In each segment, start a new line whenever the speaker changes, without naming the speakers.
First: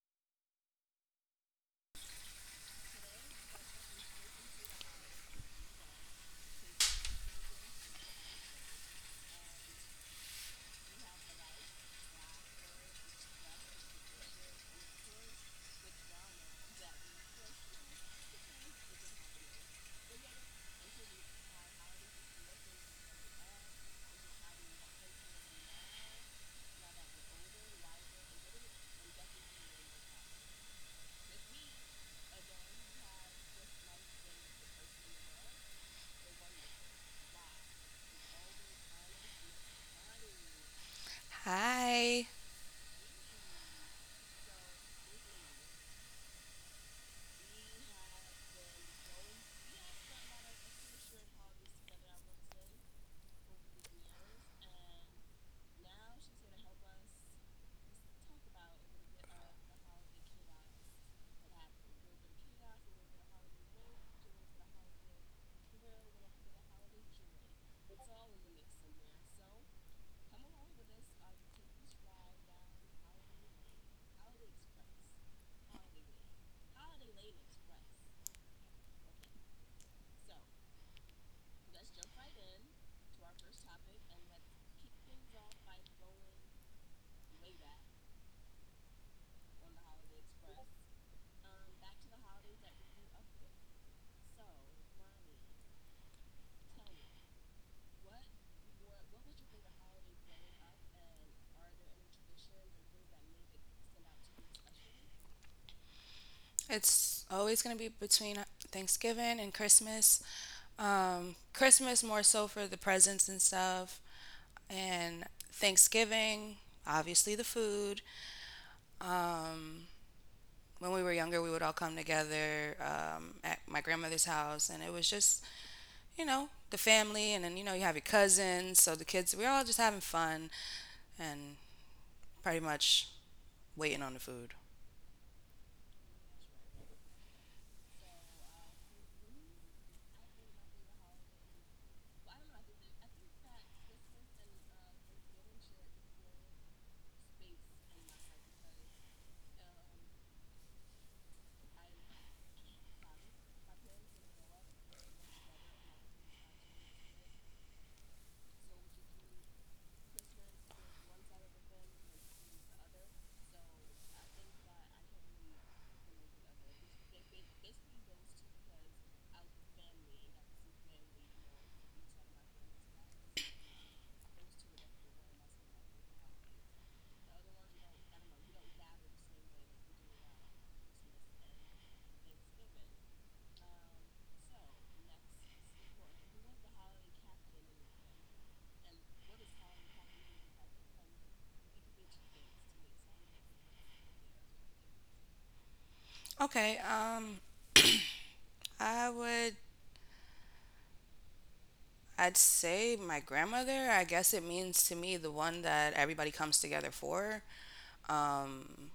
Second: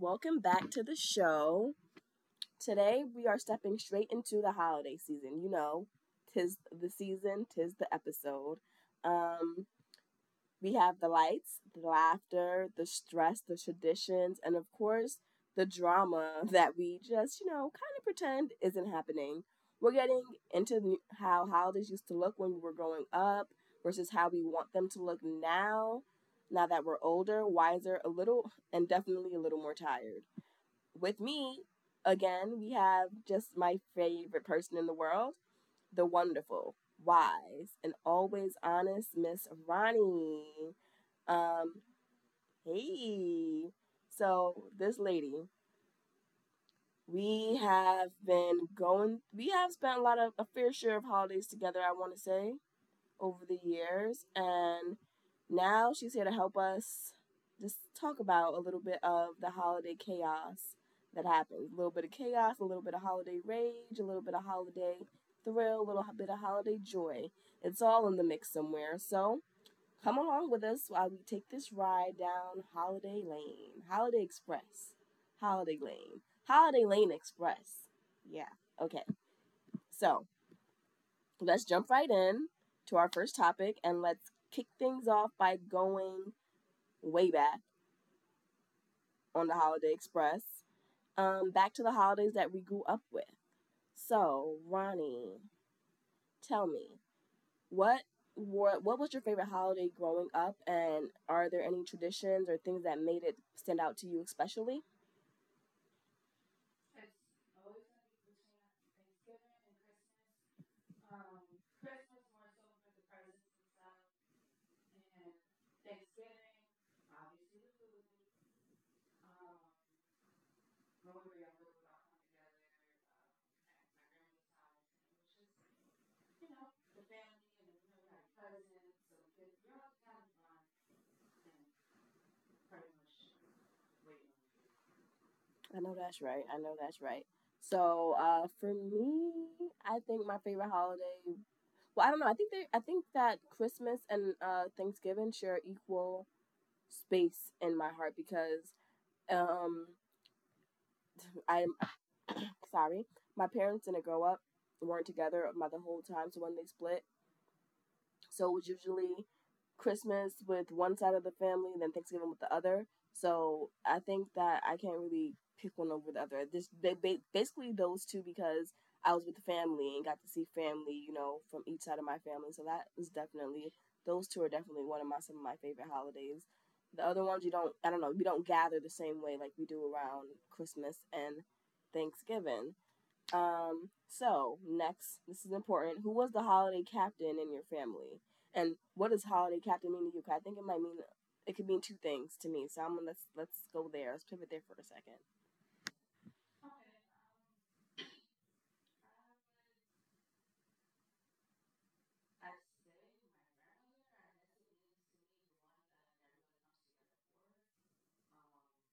Welcome back to the show. Today, we are stepping straight into the holiday season. You know, tis the season, tis the episode. Um, we have the lights, the laughter, the stress, the traditions, and of course, the drama that we just, you know, kind of pretend isn't happening. We're getting into how holidays used to look when we were growing up versus how we want them to look now, now that we're older, wiser, a little, and definitely a little more tired. With me, again, we have just my favorite person in the world, the wonderful, wise, and always honest Miss Ronnie. Um,
Hi.
Hey. So this lady, we have been going. We have spent a lot of a fair share of holidays together. I want to say over the years. And now she's here to help us just talk about a little bit of the holiday chaos that happens a little bit of chaos, a little bit of holiday rage, a little bit of holiday thrill, a little bit of holiday joy. It's all in the mix somewhere. So come along with us while we take this ride down Holiday Lane, Holiday Express, Holiday Lane, Holiday Lane Express. Yeah. Okay. So let's jump right in to our first topic, and let's kick things off by going way back on the Holiday Express, back to the holidays that we grew up with. So, Ronnie, tell me, what what was your favorite holiday growing up, and are there any traditions or things that made it stand out to you especially?
It's always going to be between Thanksgiving and Christmas. Christmas more so for the presents and stuff, and Thanksgiving, obviously the food. Um, when we were younger, we would all come together at my grandmother's house, and it was just, you know, the family, and then, you know, you have your cousins, so the kids, we're all just having fun and pretty much waiting on the food.
I know that's right. I know that's right. So, for me, I think my favorite holiday. Well, I don't know. I think they. I think that Christmas and Thanksgiving share equal space in my heart because um, I'm sorry, my parents didn't grow up, weren't together my the whole time. So when they split, so it was usually Christmas with one side of the family, and then Thanksgiving with the other. So I think that I can't really pick one over the other. This basically those two because I was with the family and got to see family, you know, from each side of my family. So that is definitely those two are definitely one of my some of my favorite holidays. The other ones you don't I don't know, we don't gather the same way like we do around Christmas and Thanksgiving. So next, this is important. Who was the holiday captain in your family? And what does holiday captain mean to you? 'Cause I think it might mean it could mean two things to me. So I'm gonna let's go there. Let's pivot there for a 2nd.
Okay, um, I would I'd say my grandmother. I guess it means to me the one that everybody comes together for, um,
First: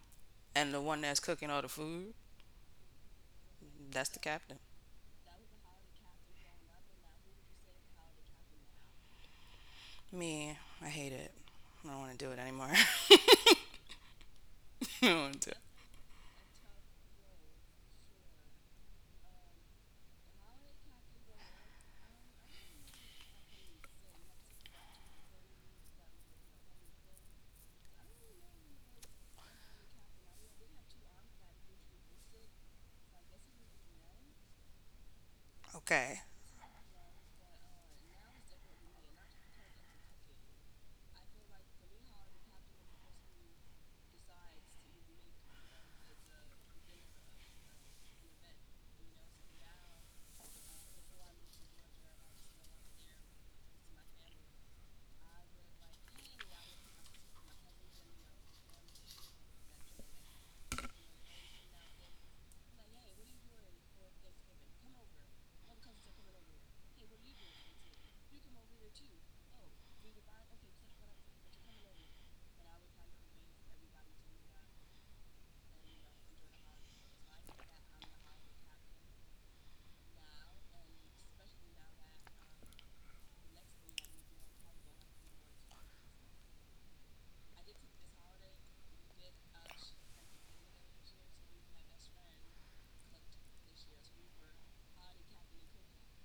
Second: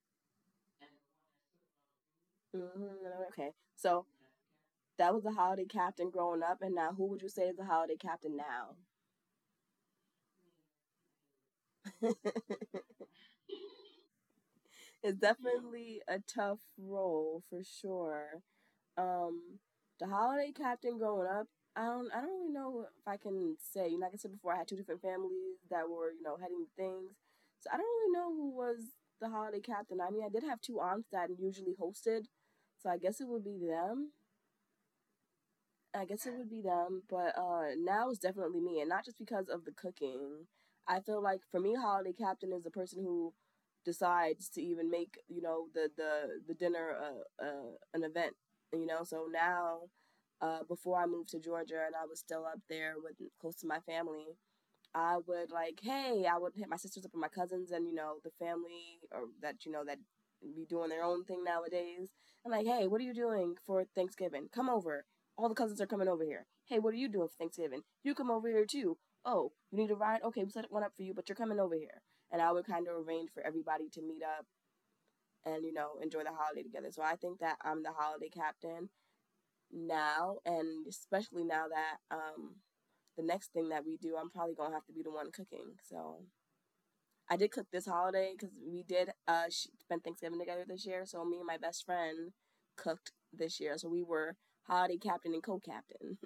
and the one that's cooking all the food.
Mm, okay, so
That's the captain.
that was the holiday captain growing up, and now who would you say is the holiday captain now?
Me, I hate it. I don't want to do it anymore. I don't
It's
want to do it.
definitely a tough role for sure. Um, the holiday captain growing up, I don't really know if I can say. You know, like I said before, I had two different families that were, you know, heading things, so I don't really know who was the holiday captain. I mean, I did have two aunts that usually hosted, so I guess it would be them. I
Okay.
guess it would be them, but now it's definitely me, and not just because of the cooking. I feel like for me, holiday captain is the person who decides to even make you know the dinner an event. You know, so now before I moved to Georgia and I was still up there with close to my family, I would like, hey, I would hit my sisters up and my cousins and you know the family or that you know that be doing their own thing nowadays. I'm like, hey, what are you doing for Thanksgiving? Come over. All the cousins are coming over here. Hey, what are you doing for Thanksgiving? You come over here too. Oh, you need a ride? Okay, we set one up for you, but you're coming over here. And I would kind of arrange for everybody to meet up and you know enjoy the holiday together. So I think that I'm the holiday captain now, and especially now that the next thing that we do, I'm probably gonna have to be the one cooking. So I did cook this holiday because we did spend Thanksgiving together this year. So me and my best friend cooked this year. So we were holiday captain and co-captain.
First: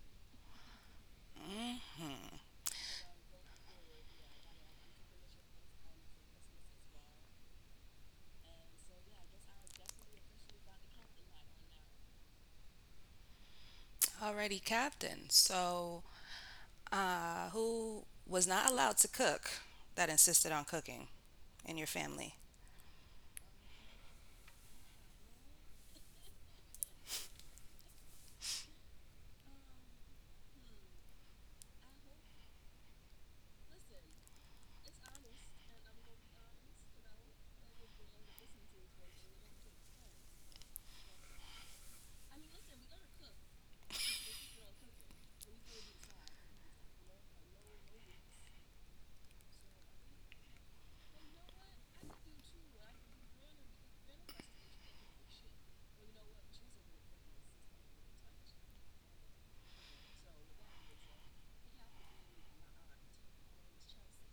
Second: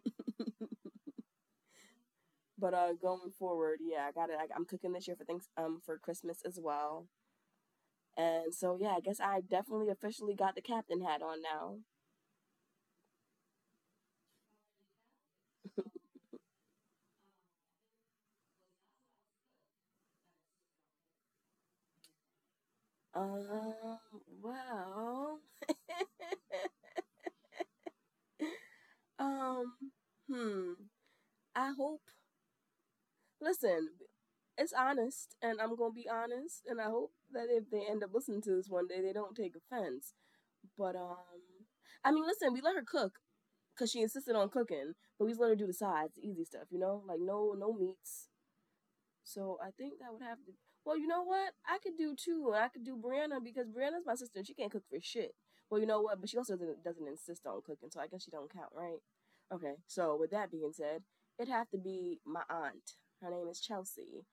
Mm-hmm.
But going forward, yeah, I got it. I'm cooking this year for thanks for Christmas as well. And so yeah, I guess I definitely officially got the captain hat on now.
Alrighty, captain. So, who was not allowed to cook that insisted on cooking in your family?
Um, well, um, hmm. I hope Listen, it's honest, and I'm gonna be honest, and I hope that if they end up listening to this one day, they don't take offense. But I mean, listen, we let her cook because she insisted on cooking, but we just let her do the sides, the easy stuff, you know, like no meats, so I think that would have to. Well, you know what? I could do two. I could do Brianna because Brianna's my sister and she can't cook for shit. Well, you know what? But she also doesn't insist on cooking, so I guess she don't count, right? Okay. So with that being said, it'd have to be my aunt. Her name is Chelsea,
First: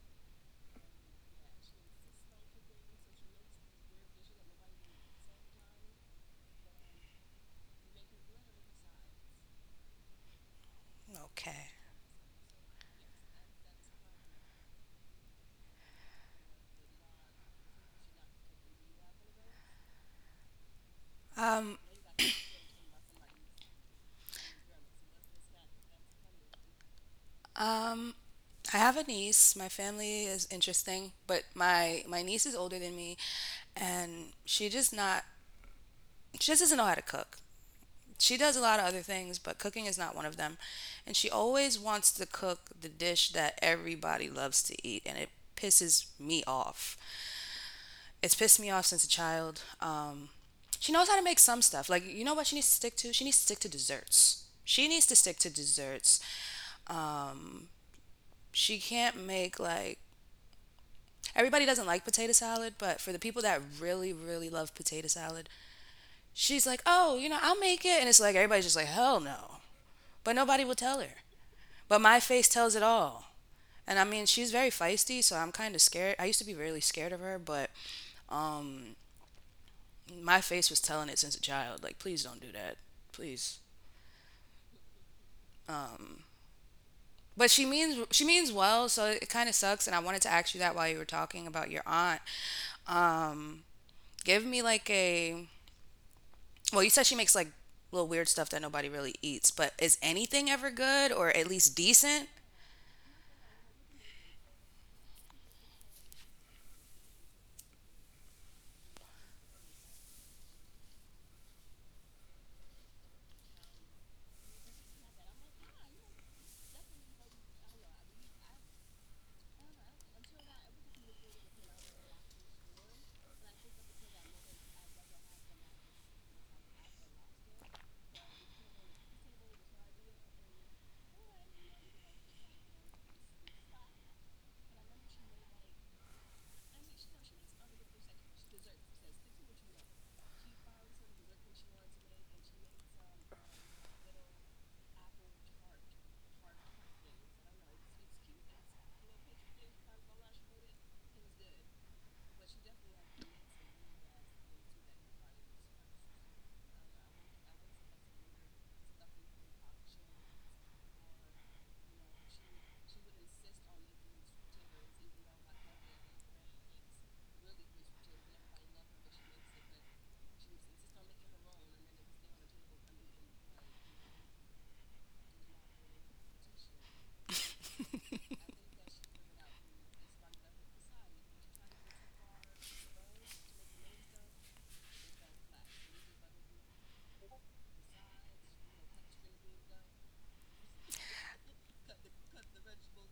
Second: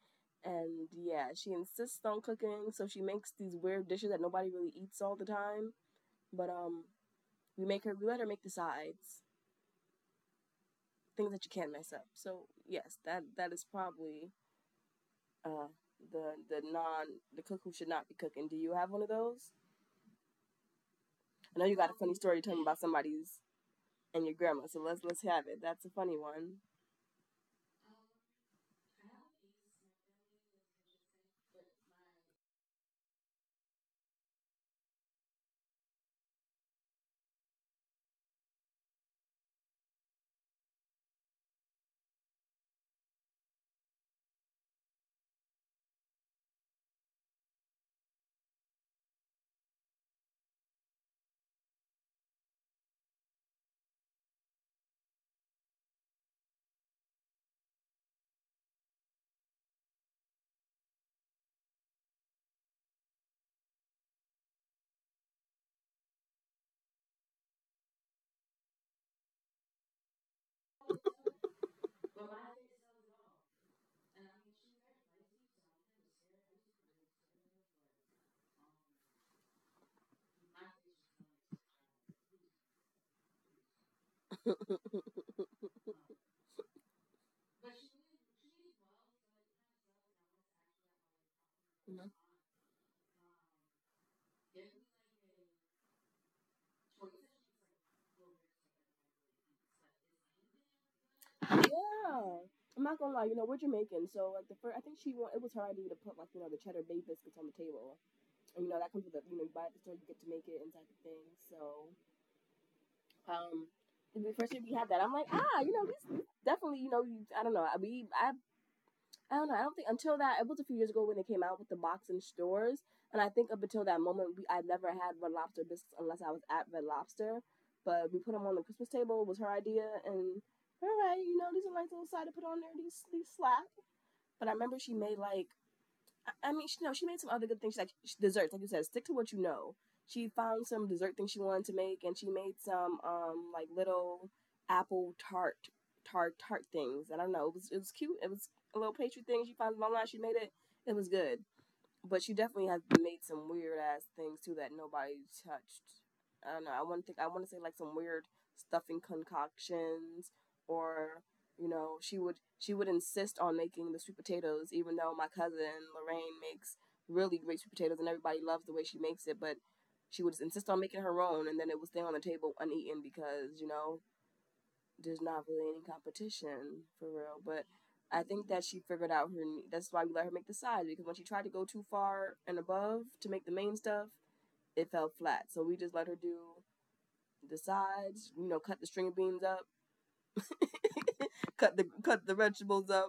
and yeah, she insists on cooking, so she makes these weird dishes that nobody really eats all the time. But we make her. We let her make the sides, things that you
Okay.
can't mess up. So yes, that is probably uh, the non the cook who should not be cooking. Do you have one of those? I know you got a funny story to tell me about somebody's and your grandma. So let's have it. That's a funny one.
Um, I have a niece. My family is interesting, but my niece is older than me, and she just doesn't know how to cook. She does a lot of other things, but cooking is not one of them. And she always wants to cook the dish that everybody loves to eat, and it pisses me off. It's pissed me off since a child. She knows how to make some stuff. Like, you know what she needs to stick to? She needs to stick to desserts. She needs to stick to desserts. Um, she can't make like— everybody doesn't like potato salad, but for the people that really, really love potato salad, she's like, oh, you know, I'll make it. And it's like, everybody's just like, hell no. But nobody will tell her. But my face tells it all. And I mean, she's very feisty, so I'm kind of scared. I used to be really scared of her, but um, my face was telling it since a child. Like, please don't do that. Please. Um, but she means well, so it kind of sucks. And I wanted to ask you that while you were talking about your
Mm-hmm.
aunt. Um, give me like a Well, you said she makes like little weird stuff that nobody really eats, but is anything ever good or at least
Yeah.
decent?
I'm not gonna lie, you know, we're Jamaican, so like the first, I think she want it was her idea to put like you know the cheddar bay biscuits on the table, and you know that comes with the you know you buy it at the store, you get to make it and type of thing. So, um, the first year we had that, I'm like, ah, you know, these definitely, you know, I don't know, I don't know. I don't think until that it was a few years ago when they came out with the box in stores, and I think up until that moment, we I never had Red Lobster biscuits unless I was at Red Lobster. But we put them on the Christmas table. It was her idea, and all right, you know, these are nice little side to put on there. These slap. But I remember she made like I mean, she, no, she made some other good things. She Like sh desserts, like you said, stick to what you know. She found some dessert thing she wanted to make, and she made some like little apple tart things. I don't know. It was cute. It was a little pastry thing she found online. She made it. It was good but she definitely has made some weird ass things too that nobody touched. I don't know. I want to think. I want to say like some weird stuffing concoctions, or you know, she would insist on making the sweet potatoes, even though my cousin Lorraine makes really great sweet potatoes and everybody loves the way she makes it, but she would insist on making her own, and then it would stay on the table uneaten because you know there's not really any competition for real. But I think that she figured out her. That's why we let her make the sides because when she tried to go too far and above to make the main stuff, it fell flat. So we just let her do the sides. You know, cut the string of beans up, cut the vegetables up,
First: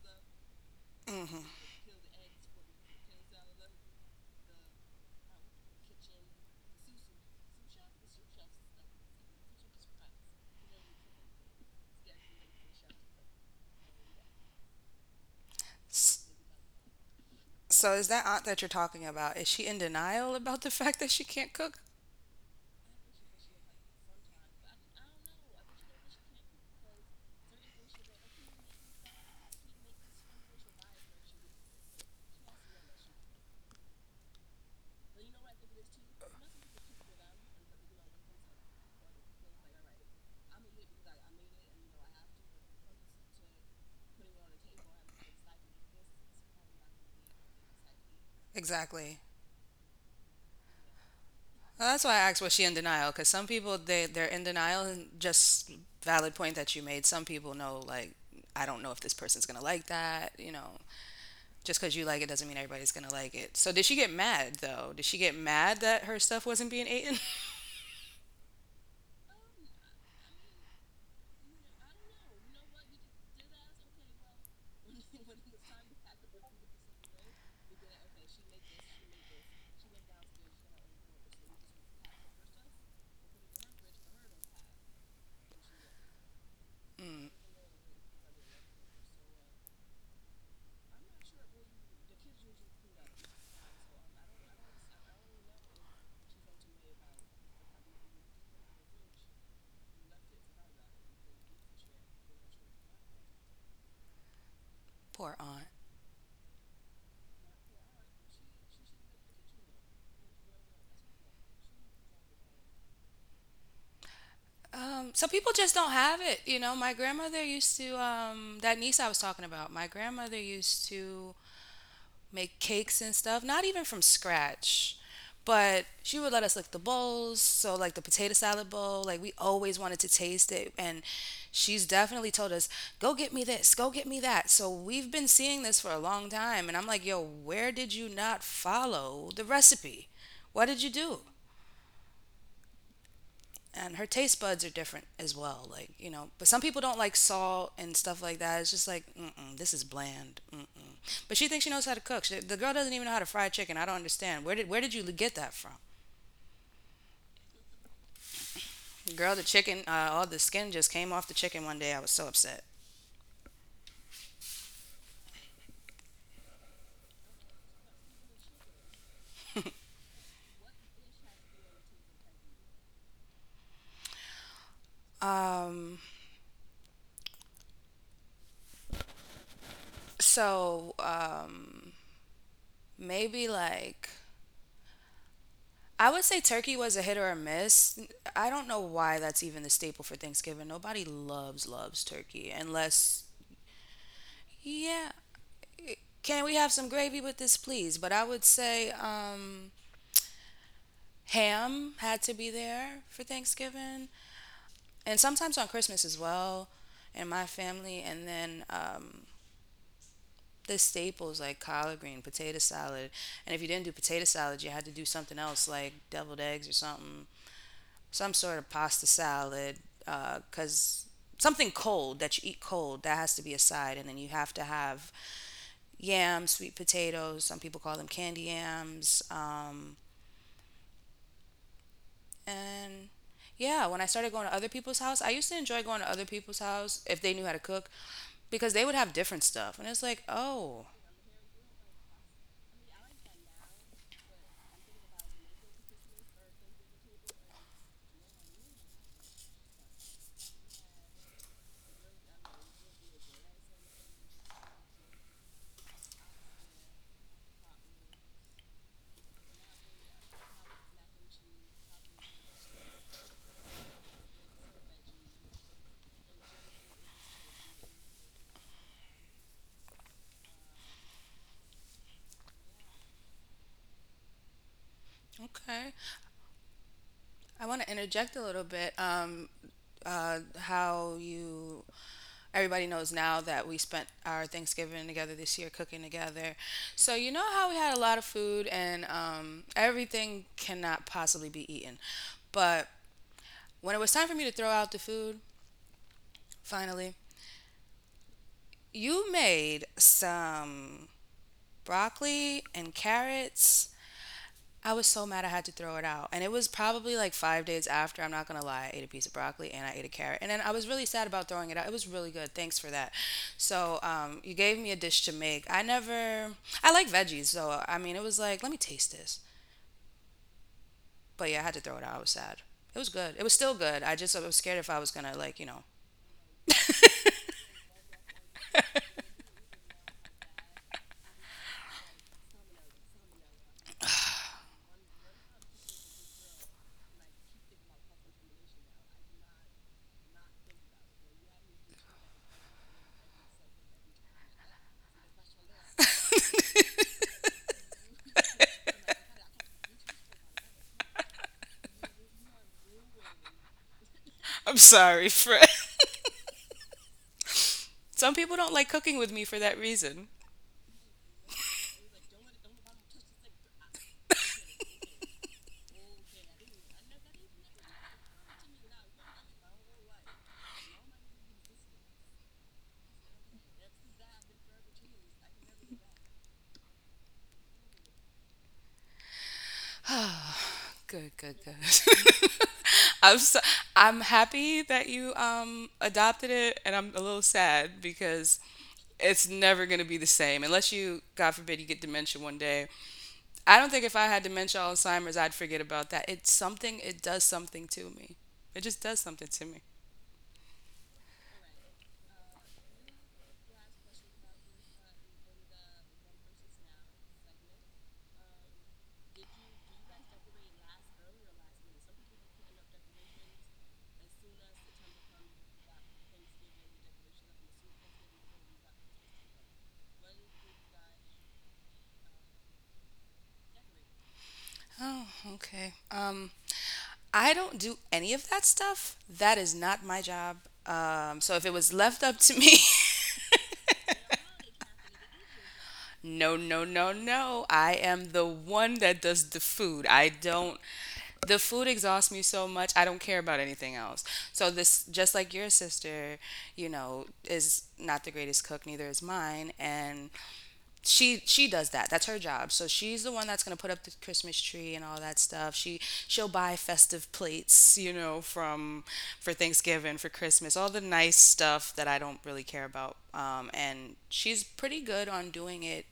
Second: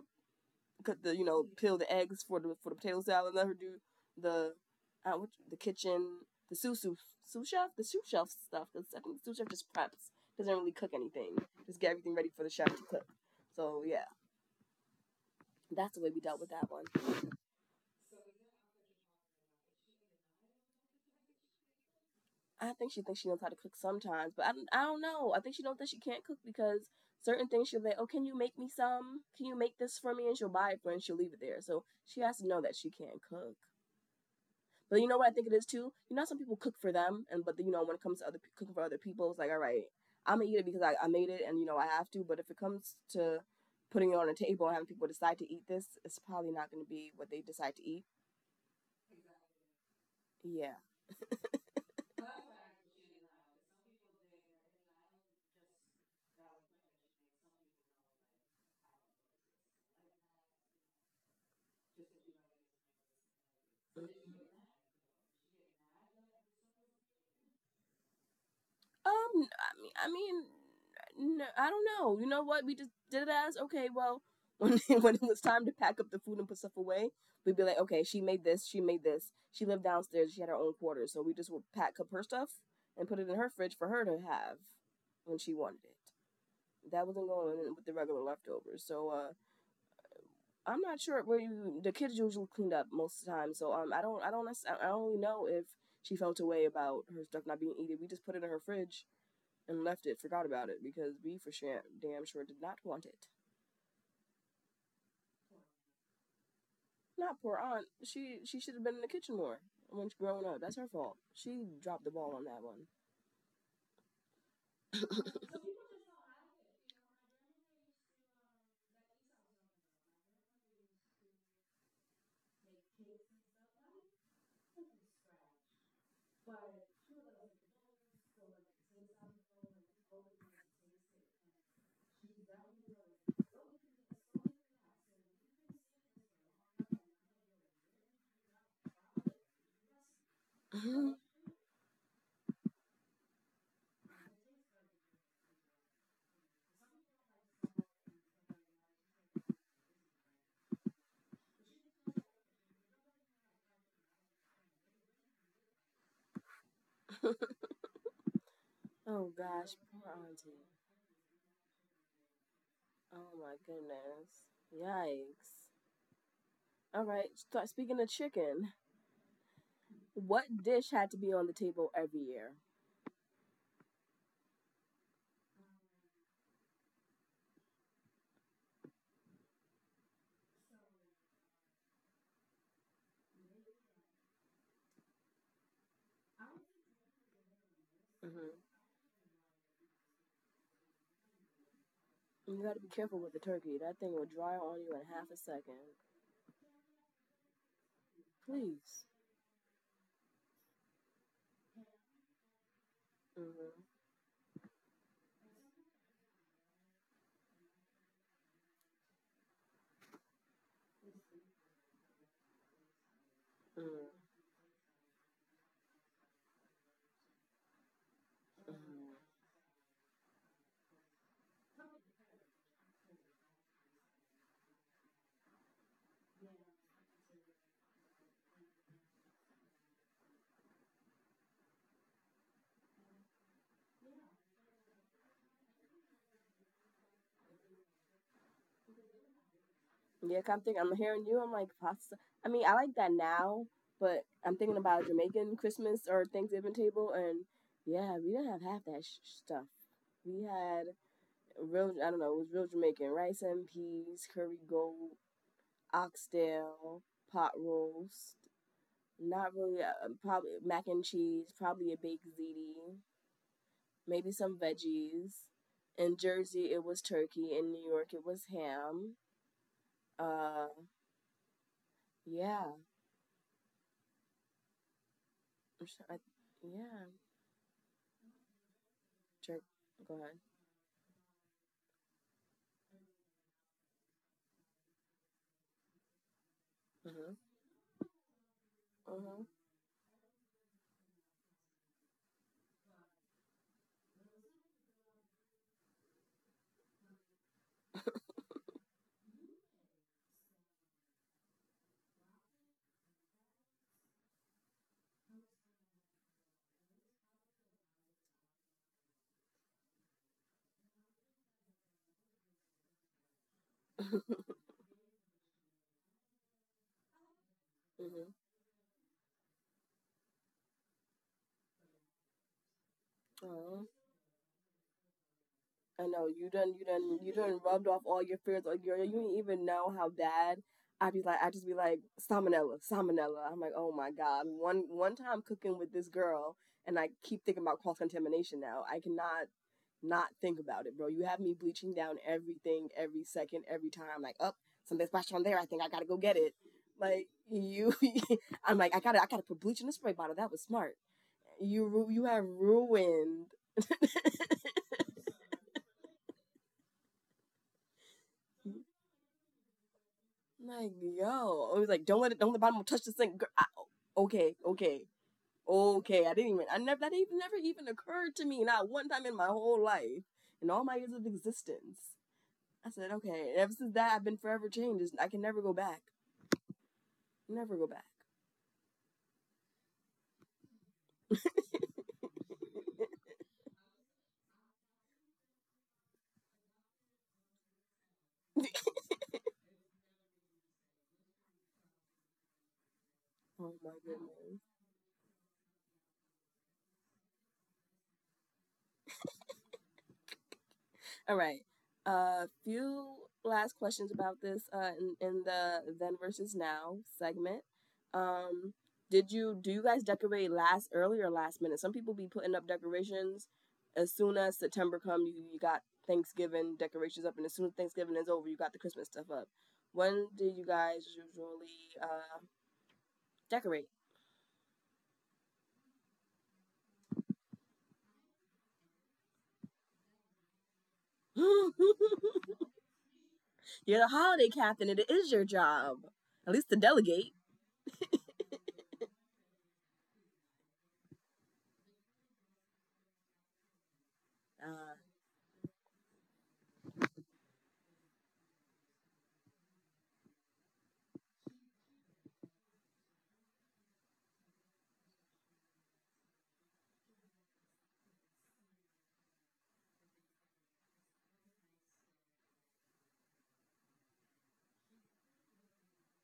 cut the you know
Mm-hmm.
peel the eggs for the potato salad. Let her do the the kitchen the sous chef the sous chef stuff because I think the sous chef just preps doesn't really cook anything just get everything ready for the chef to cook. So yeah, that's the way we
S-
dealt with that one.
So is that aunt that you're talking about? Is she in denial about the fact that she can't cook?
I think she thinks she knows how to cook sometimes, but I don't know. I think she knows that she can't cook because certain things she'll be like, oh, can you make me some? Can you make this for me? And she'll buy it for her and she'll leave it there. So she has to know that she can't cook. But you know what I think it is too. Some people cook for them, and but then, when it comes to other cooking for other people, it's like all right, I'm gonna eat it because I made it, and you know I have to. But if it comes to putting it on a table and having people decide to eat this, it's probably not gonna be what they decide to eat.
Exactly.
Yeah.
Well, that's why I asked, was she in denial? Because some people, they they're in denial and just— valid point that you made. Some people know, like, I don't know if this person's gonna like that. You know, just because you like it doesn't mean everybody's gonna like it. So did she get mad, though? Did she get mad that her stuff wasn't being eaten?
No, I don't know. You know what? We just did it as okay. Well, when when it was time to pack up the food and put stuff away, we'd be like, okay, she made this, she made this. She lived downstairs. She had her own quarters, so we just would pack up her stuff and put it in her fridge for her to have when she wanted it. That wasn't
mm,
going in with the regular leftovers. So I'm not sure where you, the kids usually cleaned up most of the time. So I don't really know if she felt a way about her stuff not being eaten. We just put it in her fridge and left it, forgot about it, because we for sure, damn sure did not want it.
poor aunt.
Not poor aunt. She should have been in the kitchen more when she growing up. That's her fault. She dropped the ball on that
So people just don't have it. You know, my grandmother used to that niece I was talking about, my grandmother used to make cakes and stuff, not even from scratch. But she would let us lick the bowls. So, like the potato salad bowl, like we always wanted to taste it. And she's definitely told us, go get me this, go get me that. So, we've been seeing this for a long time. And I'm like, yo, where did you not follow the recipe? What did you
one.
do? And her taste buds are different as well. Like, you know, but some people don't like salt and stuff like that. It's just like, mm-mm, this is bland. Mm-mm. But she thinks she knows how to cook. She, the girl doesn't even know how to fry chicken. I don't understand. Where did you get that from?
Oh
Girl, the
gosh,
chicken,
poor
all the
auntie.
skin just came off the chicken one day. I was so upset.
Oh my goodness. Yikes. All right. Start speaking of chicken. What dish had to be on the table every year?
Um, so maybe like I would say turkey was a hit or a miss. I
Hmm.
don't know why that's even the staple for Thanksgiving. Nobody loves turkey
You got to be
unless—
careful with the turkey. That thing will dry on you in
yeah,
half a second.
can we have some gravy with this, please? But I would say
Please.
ham had to be there for
Hmm.
Thanksgiving, and sometimes on Christmas as well, in my family. And then the staples like collard green, potato salad, and if you didn't do potato salad, you had to do something else, like deviled eggs or something, some sort of pasta
Mm-hmm.
salad, because something cold that you eat cold, that has to be a side. And then you have to have yams, sweet potatoes. Some people call them candy yams. And yeah, when I started going to other people's house, I used to enjoy going to other people's house if they knew how to cook, because they would have different stuff. And it's like,
Yeah, 'cause I'm thinking,
oh,
I'm hearing you. I'm like pasta. I mean, I like that now, but I'm thinking about a Jamaican Christmas or Thanksgiving table, and yeah, we didn't have half that stuff. We had real, I don't know, it was real Jamaican rice and peas, curry gold, oxtail, pot roast. Not really, probably mac and cheese, probably a baked ziti, maybe some veggies. In Jersey, it was turkey. In New York, it was ham. Uh, yeah, I'm
okay.
sure. Yeah,
I want to interject a little bit.
jerk. Go
Uh,
ahead.
how you, Everybody knows now that we spent our Thanksgiving together this year cooking together. So, you
Mhm.
know how we had a lot of food and
Mhm.
everything cannot possibly be eaten. But when it was time for me to throw out the food, finally, you made some broccoli and carrots. I was so mad I had to throw it out. And it was probably like 5 days after, I'm not gonna lie, I ate a piece of broccoli and I ate a carrot. And then I was really sad about throwing it out. It was really good. Thanks for that. So you gave me a dish to make. I never, I like veggies. So I mean, it
mhm.
was like, let me taste this. But yeah, I had to throw it out. I was sad. It was good. It was still
Oh,
good. I was scared if I was gonna, like, you know.
I know you done. You done. You done rubbed off all your fears. Like you didn't even know how bad. I'd be like, salmonella, salmonella. I'm like, oh my god. One time cooking with this girl, and I keep thinking about cross contamination now. I cannot not think about it, bro. You have me bleaching down everything every second, every time. Like, up, oh, something splashed on there. I think I gotta go get it. Like you, I'm like, I gotta put bleach in the spray bottle. That was smart. You have ruined.
I'm sorry, Fred. Some people
I'm
don't like cooking with me for that reason.
like, yo, I was like, don't let the bottom touch the sink. Girl, I, okay, okay, okay. I didn't even, I never, that even never even occurred to me. Not one time in my whole life, in all my years of existence. I said, okay. And ever since that, I've been forever changed. I can never go back. Never go back.
Good, good, good. I'm so, I'm happy that you adopted it, and I'm a little sad because it's never gonna be the same unless you, God forbid, you get dementia one day.
Oh my
I don't think if I
goodness.
had dementia, Alzheimer's, I'd forget about that. It's something. It does something to me. It just does something to me.
All right. A few last questions about this in the then versus now segment. Um, did you do you guys decorate last early or last minute? Some people be putting up decorations as soon as September come. You got Thanksgiving decorations up, and as soon as Thanksgiving is over, you got the Christmas stuff up. When do you guys usually decorate?
Oh, okay. I don't do any of that stuff. That is not my job. So if it was left up to me,
You're the holiday captain, and it is your job, at least
no,
to
no, no,
delegate.
no. I am the one that does the food. I don't The food exhausts me so much. I don't care about anything else. So
Uh,
this, just like your sister, you know, is not the greatest cook, neither is mine, and she does that. That's her job. So she's the one that's gonna put up the Christmas tree and all that stuff. She'll buy festive plates, you know, from for Thanksgiving, for Christmas, all the nice stuff that I don't really care about. And she's pretty good on doing it,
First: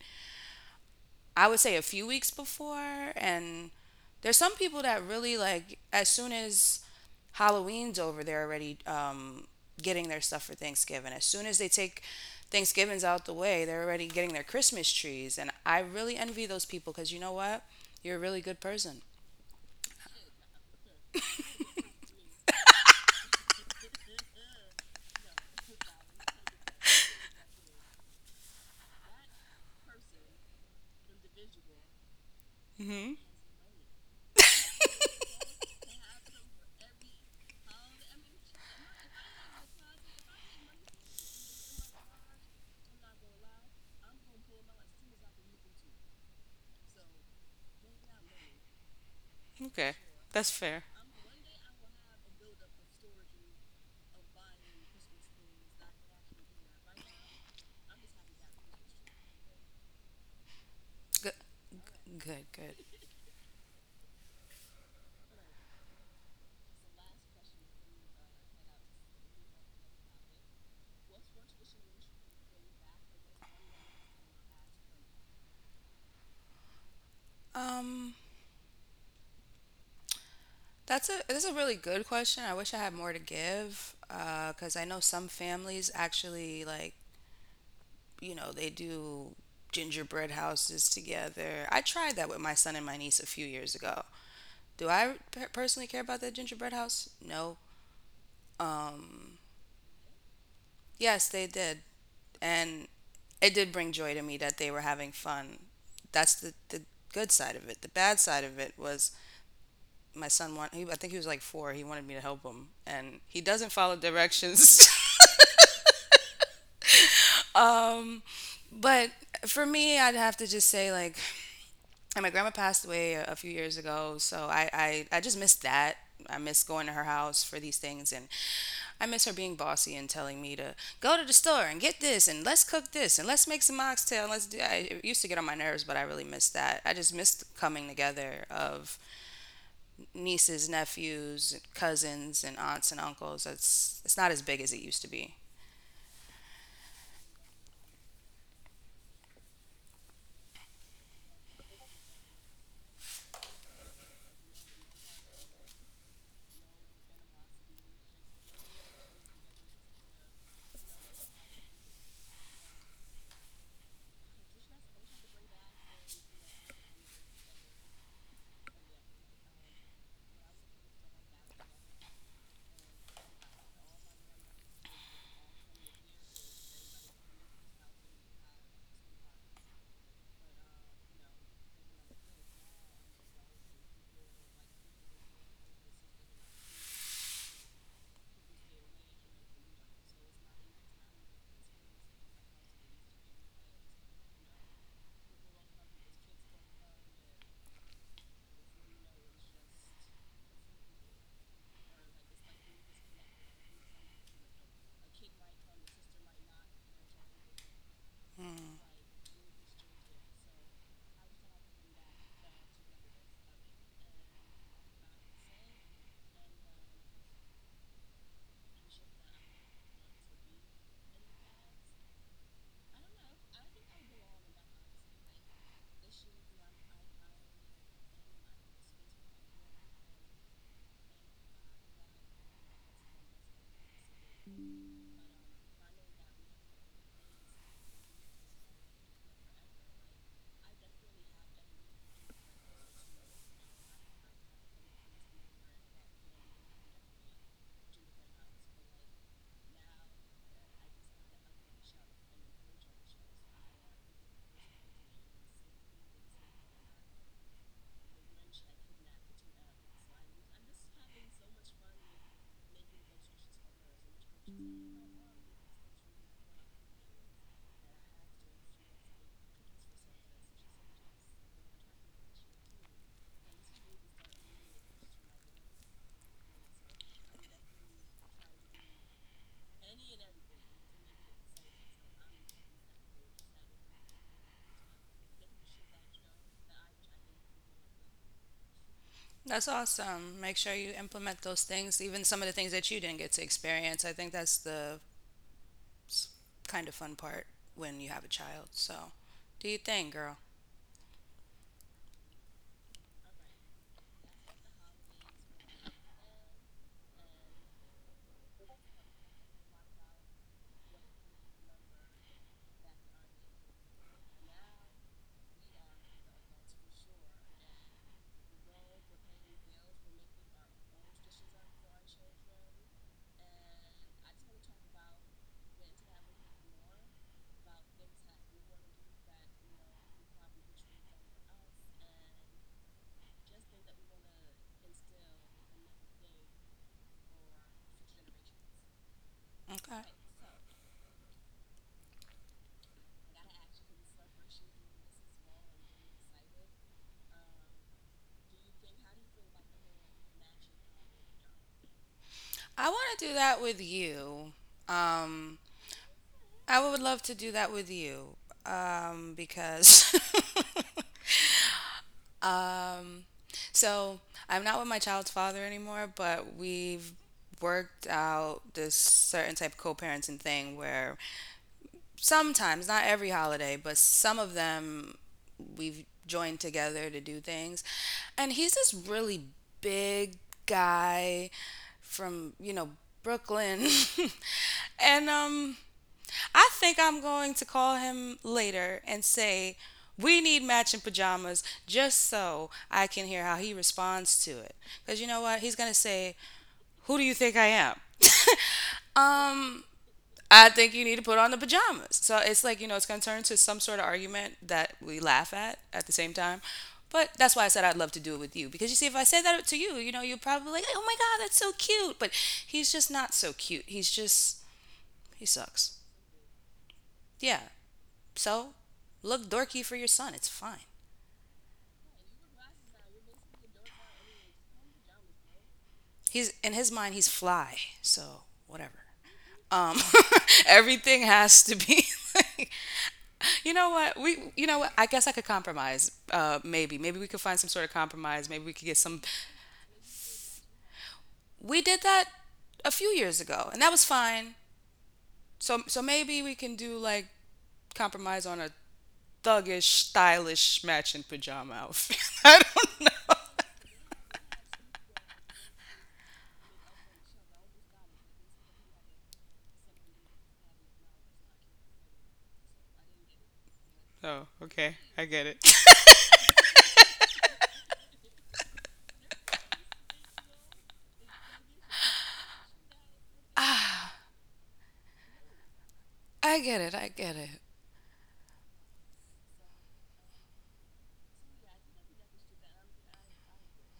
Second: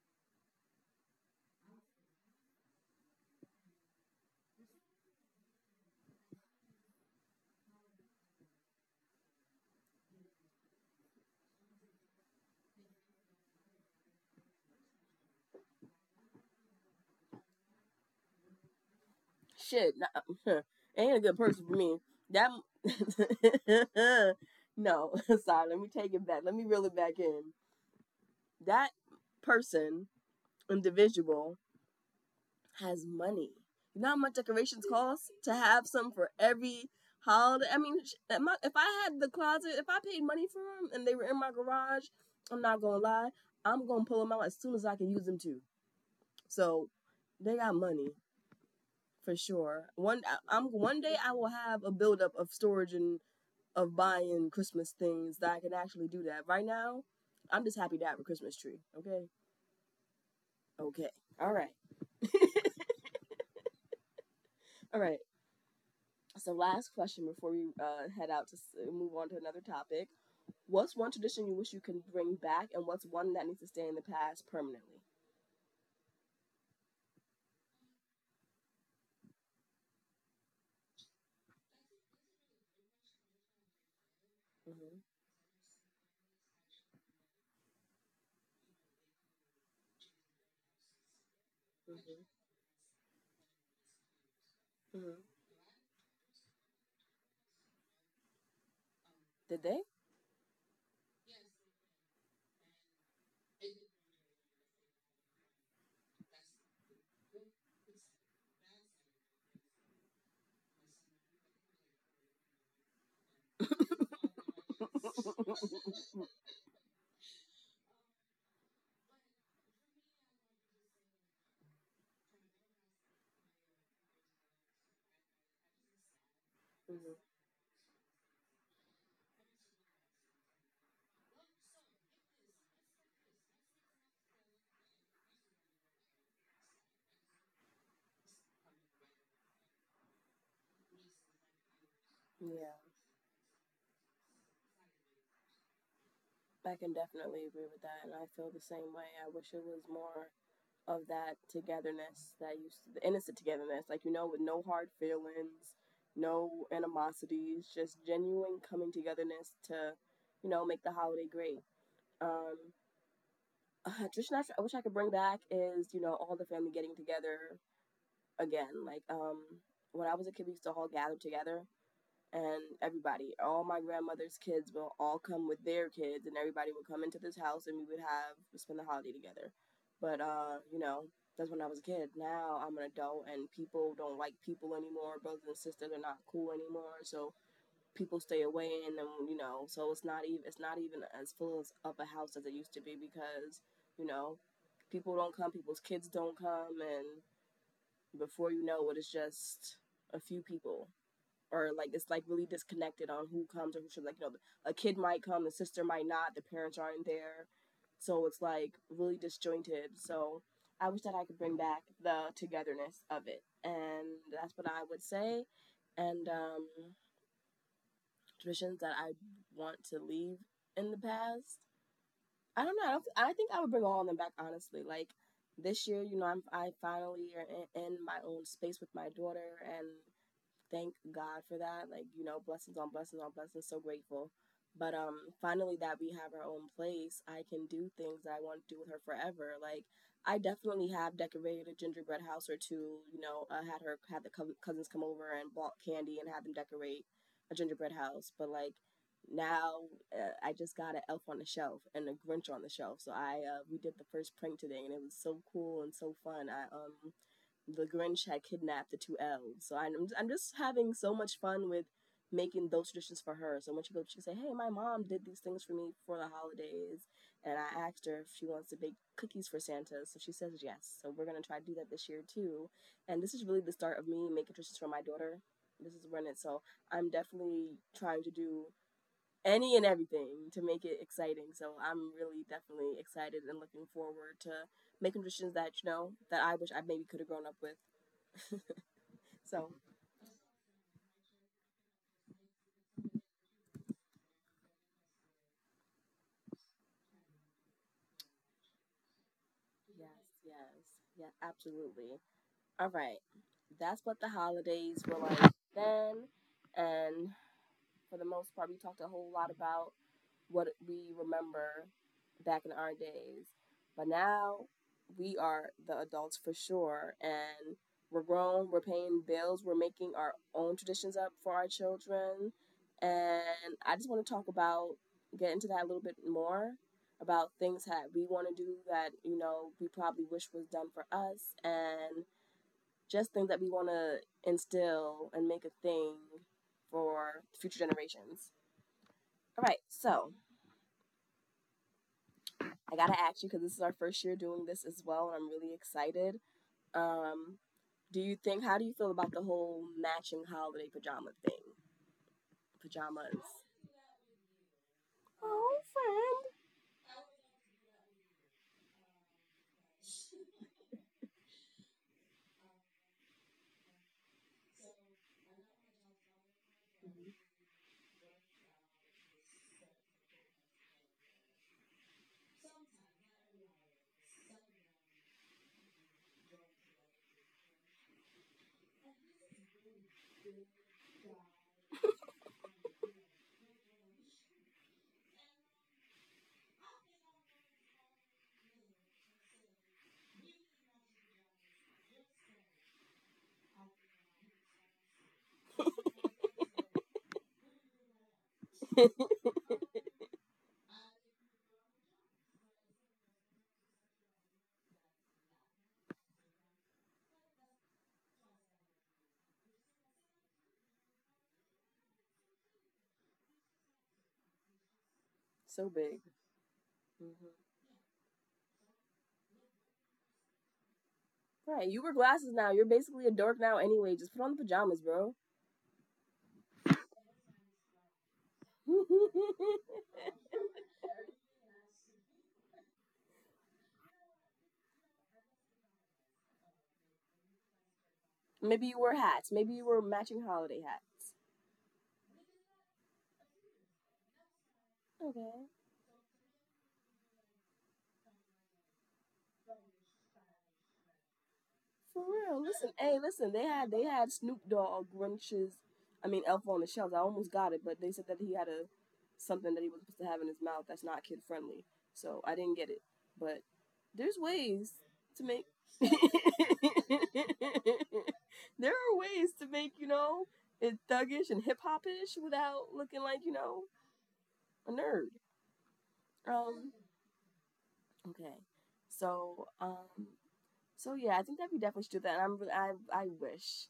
I would say, a few weeks before. And there's some people that really, like, as soon as Halloween's over, they're already getting their stuff for Thanksgiving. As soon as they take— Thanksgiving's out the way, they're already getting their Christmas trees. And I really envy those people because, you know what? You're a really good person.
Shit, nah, ain't a good person for me. That no, sorry. Let me take it back. Let me reel it back in. That person, individual, has
Hmm.
money. You know how much decorations cost to have some for every holiday. I mean, if I had the closet, if I paid money for them and they were in my garage, I'm not gonna lie. I'm gonna pull them out as soon as I can use them too. So they got money. For sure.
Okay. That's fair.
One day I will have a buildup of storage and of buying Christmas things that I can actually do that. Right now, I'm just happy to have a Christmas tree. Okay, okay,
Good,
all right,
good, good.
all right. So last question before we head out to move on to another topic. What's one tradition you wish you can bring back, and what's one that needs to stay in the past permanently?
Um, that's a that's a really good question. I wish I had more to give, because I
Mm-hmm.
know some families actually, like, you know, they do gingerbread houses together. I
Mm-hmm.
tried that with my son and my niece a few years ago. Do
Mm-hmm.
I personally care about that gingerbread house? No. Um,
Did they?
yes, they did. And it did bring joy to me that they were having fun. That's the good side of it. The bad side of it was my son want he, I think he was like 4. He wanted me to help him and he doesn't follow directions. But for me, I'd have to just say, like, and my grandma passed away a few years ago, so I just missed that. I miss going to her
Mm-hmm.
house for these things, and I miss her being bossy and telling me to go to the store and get this, and let's cook this, and let's make some oxtail. And let's do. It used to get on my nerves, but I really missed that. I just missed coming together of nieces, nephews, cousins, and
Yeah.
aunts and uncles. It's not as big as it used to be.
I can definitely agree with that, and I feel the same way. I wish it was more of that togetherness that used to, the innocent togetherness, like you know, with no hard feelings, no animosities, just genuine coming togetherness to, you know, make the holiday great. Um, tradition I wish I could bring back is you know all the family getting together again. Like when I was a kid, we used to all gather together and everybody, all my grandmother's kids will all come with their kids, and everybody would come into this house, and we would have spend the holiday together. But you know, that's when I was a kid. Now I'm an adult, and people don't like people anymore. Brothers and sisters are not cool anymore, so people stay away, and then you know, so it's not even as full of a house as it used to be because you know, people don't come, people's kids don't come, and before you know it, it's just a few people or like it's like really disconnected on who comes or who should like you know a kid might come the sister might not the parents aren't there so it's like really disjointed so I wish that I could bring back the togetherness of it and that's what I would say and traditions that I want to leave in the past I don't know I, don't, I think I would bring all of them back honestly like this year you know I finally are in my own space with my daughter and thank God for that. Like, you know, blessings on blessings on blessings, so grateful. But finally that we have our own place, I can do things that I want to do with her forever. Like I definitely have decorated a gingerbread house or two, you know, I had her had the cousins come over and bought candy and had them decorate a gingerbread house, but like now I just got an elf on the shelf and a Grinch on the shelf. So I we did the first prank today and it was so cool and so fun. I the Grinch had kidnapped the two elves. So I'm just having so much fun with making those traditions for her. So when she goes, she can say, "Hey, my mom did these things for me for the holidays," and I asked her if she wants to bake cookies for Santa. So she says yes. So we're gonna try to do that this year too. And this is really the start of me making traditions for my daughter. This is when it. So I'm definitely trying to do any and everything to make it exciting. So I'm really definitely excited and looking forward to making traditions that you know that I wish I maybe could have grown up with. So,
That's awesome. Make sure you implement those things, even some of the things that you didn't get to experience. I think that's the s- kind of fun part when you have a child. So, do your
yes,
thing, girl.
yes, yeah, absolutely. All right, that's what the holidays were like then, and for the most part, we talked a whole lot about what we remember back in our days. But now we are the adults for sure. And we're grown, we're paying bills, we're making our own traditions up for our children. And I just want to talk about, get into that a little bit more about things that we want to do that, you know, we probably wish was done for us. And just things that we want to instill and make a thing for future generations. All right,
Okay.
so I gotta ask you because this is our first year doing this as well, and I'm really excited. Um, do you think? How do you feel about the whole matching holiday pajama thing?
I want to
Pajamas,
do that with you. Um,
Oh, friend.
I would love to do that with you because. um, so I'm not with my child's father anymore, but we've
Mm-hmm.
worked out this certain type of co-parenting thing where sometimes, not every holiday, but some of them we've joined together to do things. And he's this really big guy from, you know, Brooklyn. and I think I'm going to call him later and say we need matching pajamas just so I can hear how he responds to it. Cuz you know what? He's going to say, "Who do you think I am?" um I think you need to put on the pajamas. So it's like, you know, it's going to turn to some sort of argument that we laugh at the same time. But that's why I said I'd love to do it with you. Because you see, if I said that to you, you know, you're probably like, oh my God, that's so cute. But he's just not so cute. He's just, he
So
sucks.
big.
Yeah.
Mm-hmm.
So look dorky for your son. It's fine.
Right, you wear glasses now. You're basically a dork now anyway. Just put on the pajamas, bro.
He's, in his mind, he's fly. So whatever. Um, everything has to be like, you know what I guess I could compromise maybe we could find some sort of compromise maybe we
Maybe
could
you
get
wear
some
hats. Maybe you wear matching holiday hats.
we did that a few years ago and that was fine
Okay.
so maybe we can do like compromise on a thuggish stylish matching pajama outfit
For
I
real. Listen,
don't
hey, listen, they had Snoop Dogg Grunches I mean Elf on the Shelves. I almost got it, but they said that he had a something that he was supposed to have in his mouth that's not kid friendly. So I didn't get it. But there's
know. Oh, okay,
ways
I get
to
it.
make there are ways to make, it thuggish and hip hopish without looking like, a nerd. Um
I get it.
okay. So so yeah, I think that we definitely should do that. And I'm really, I wish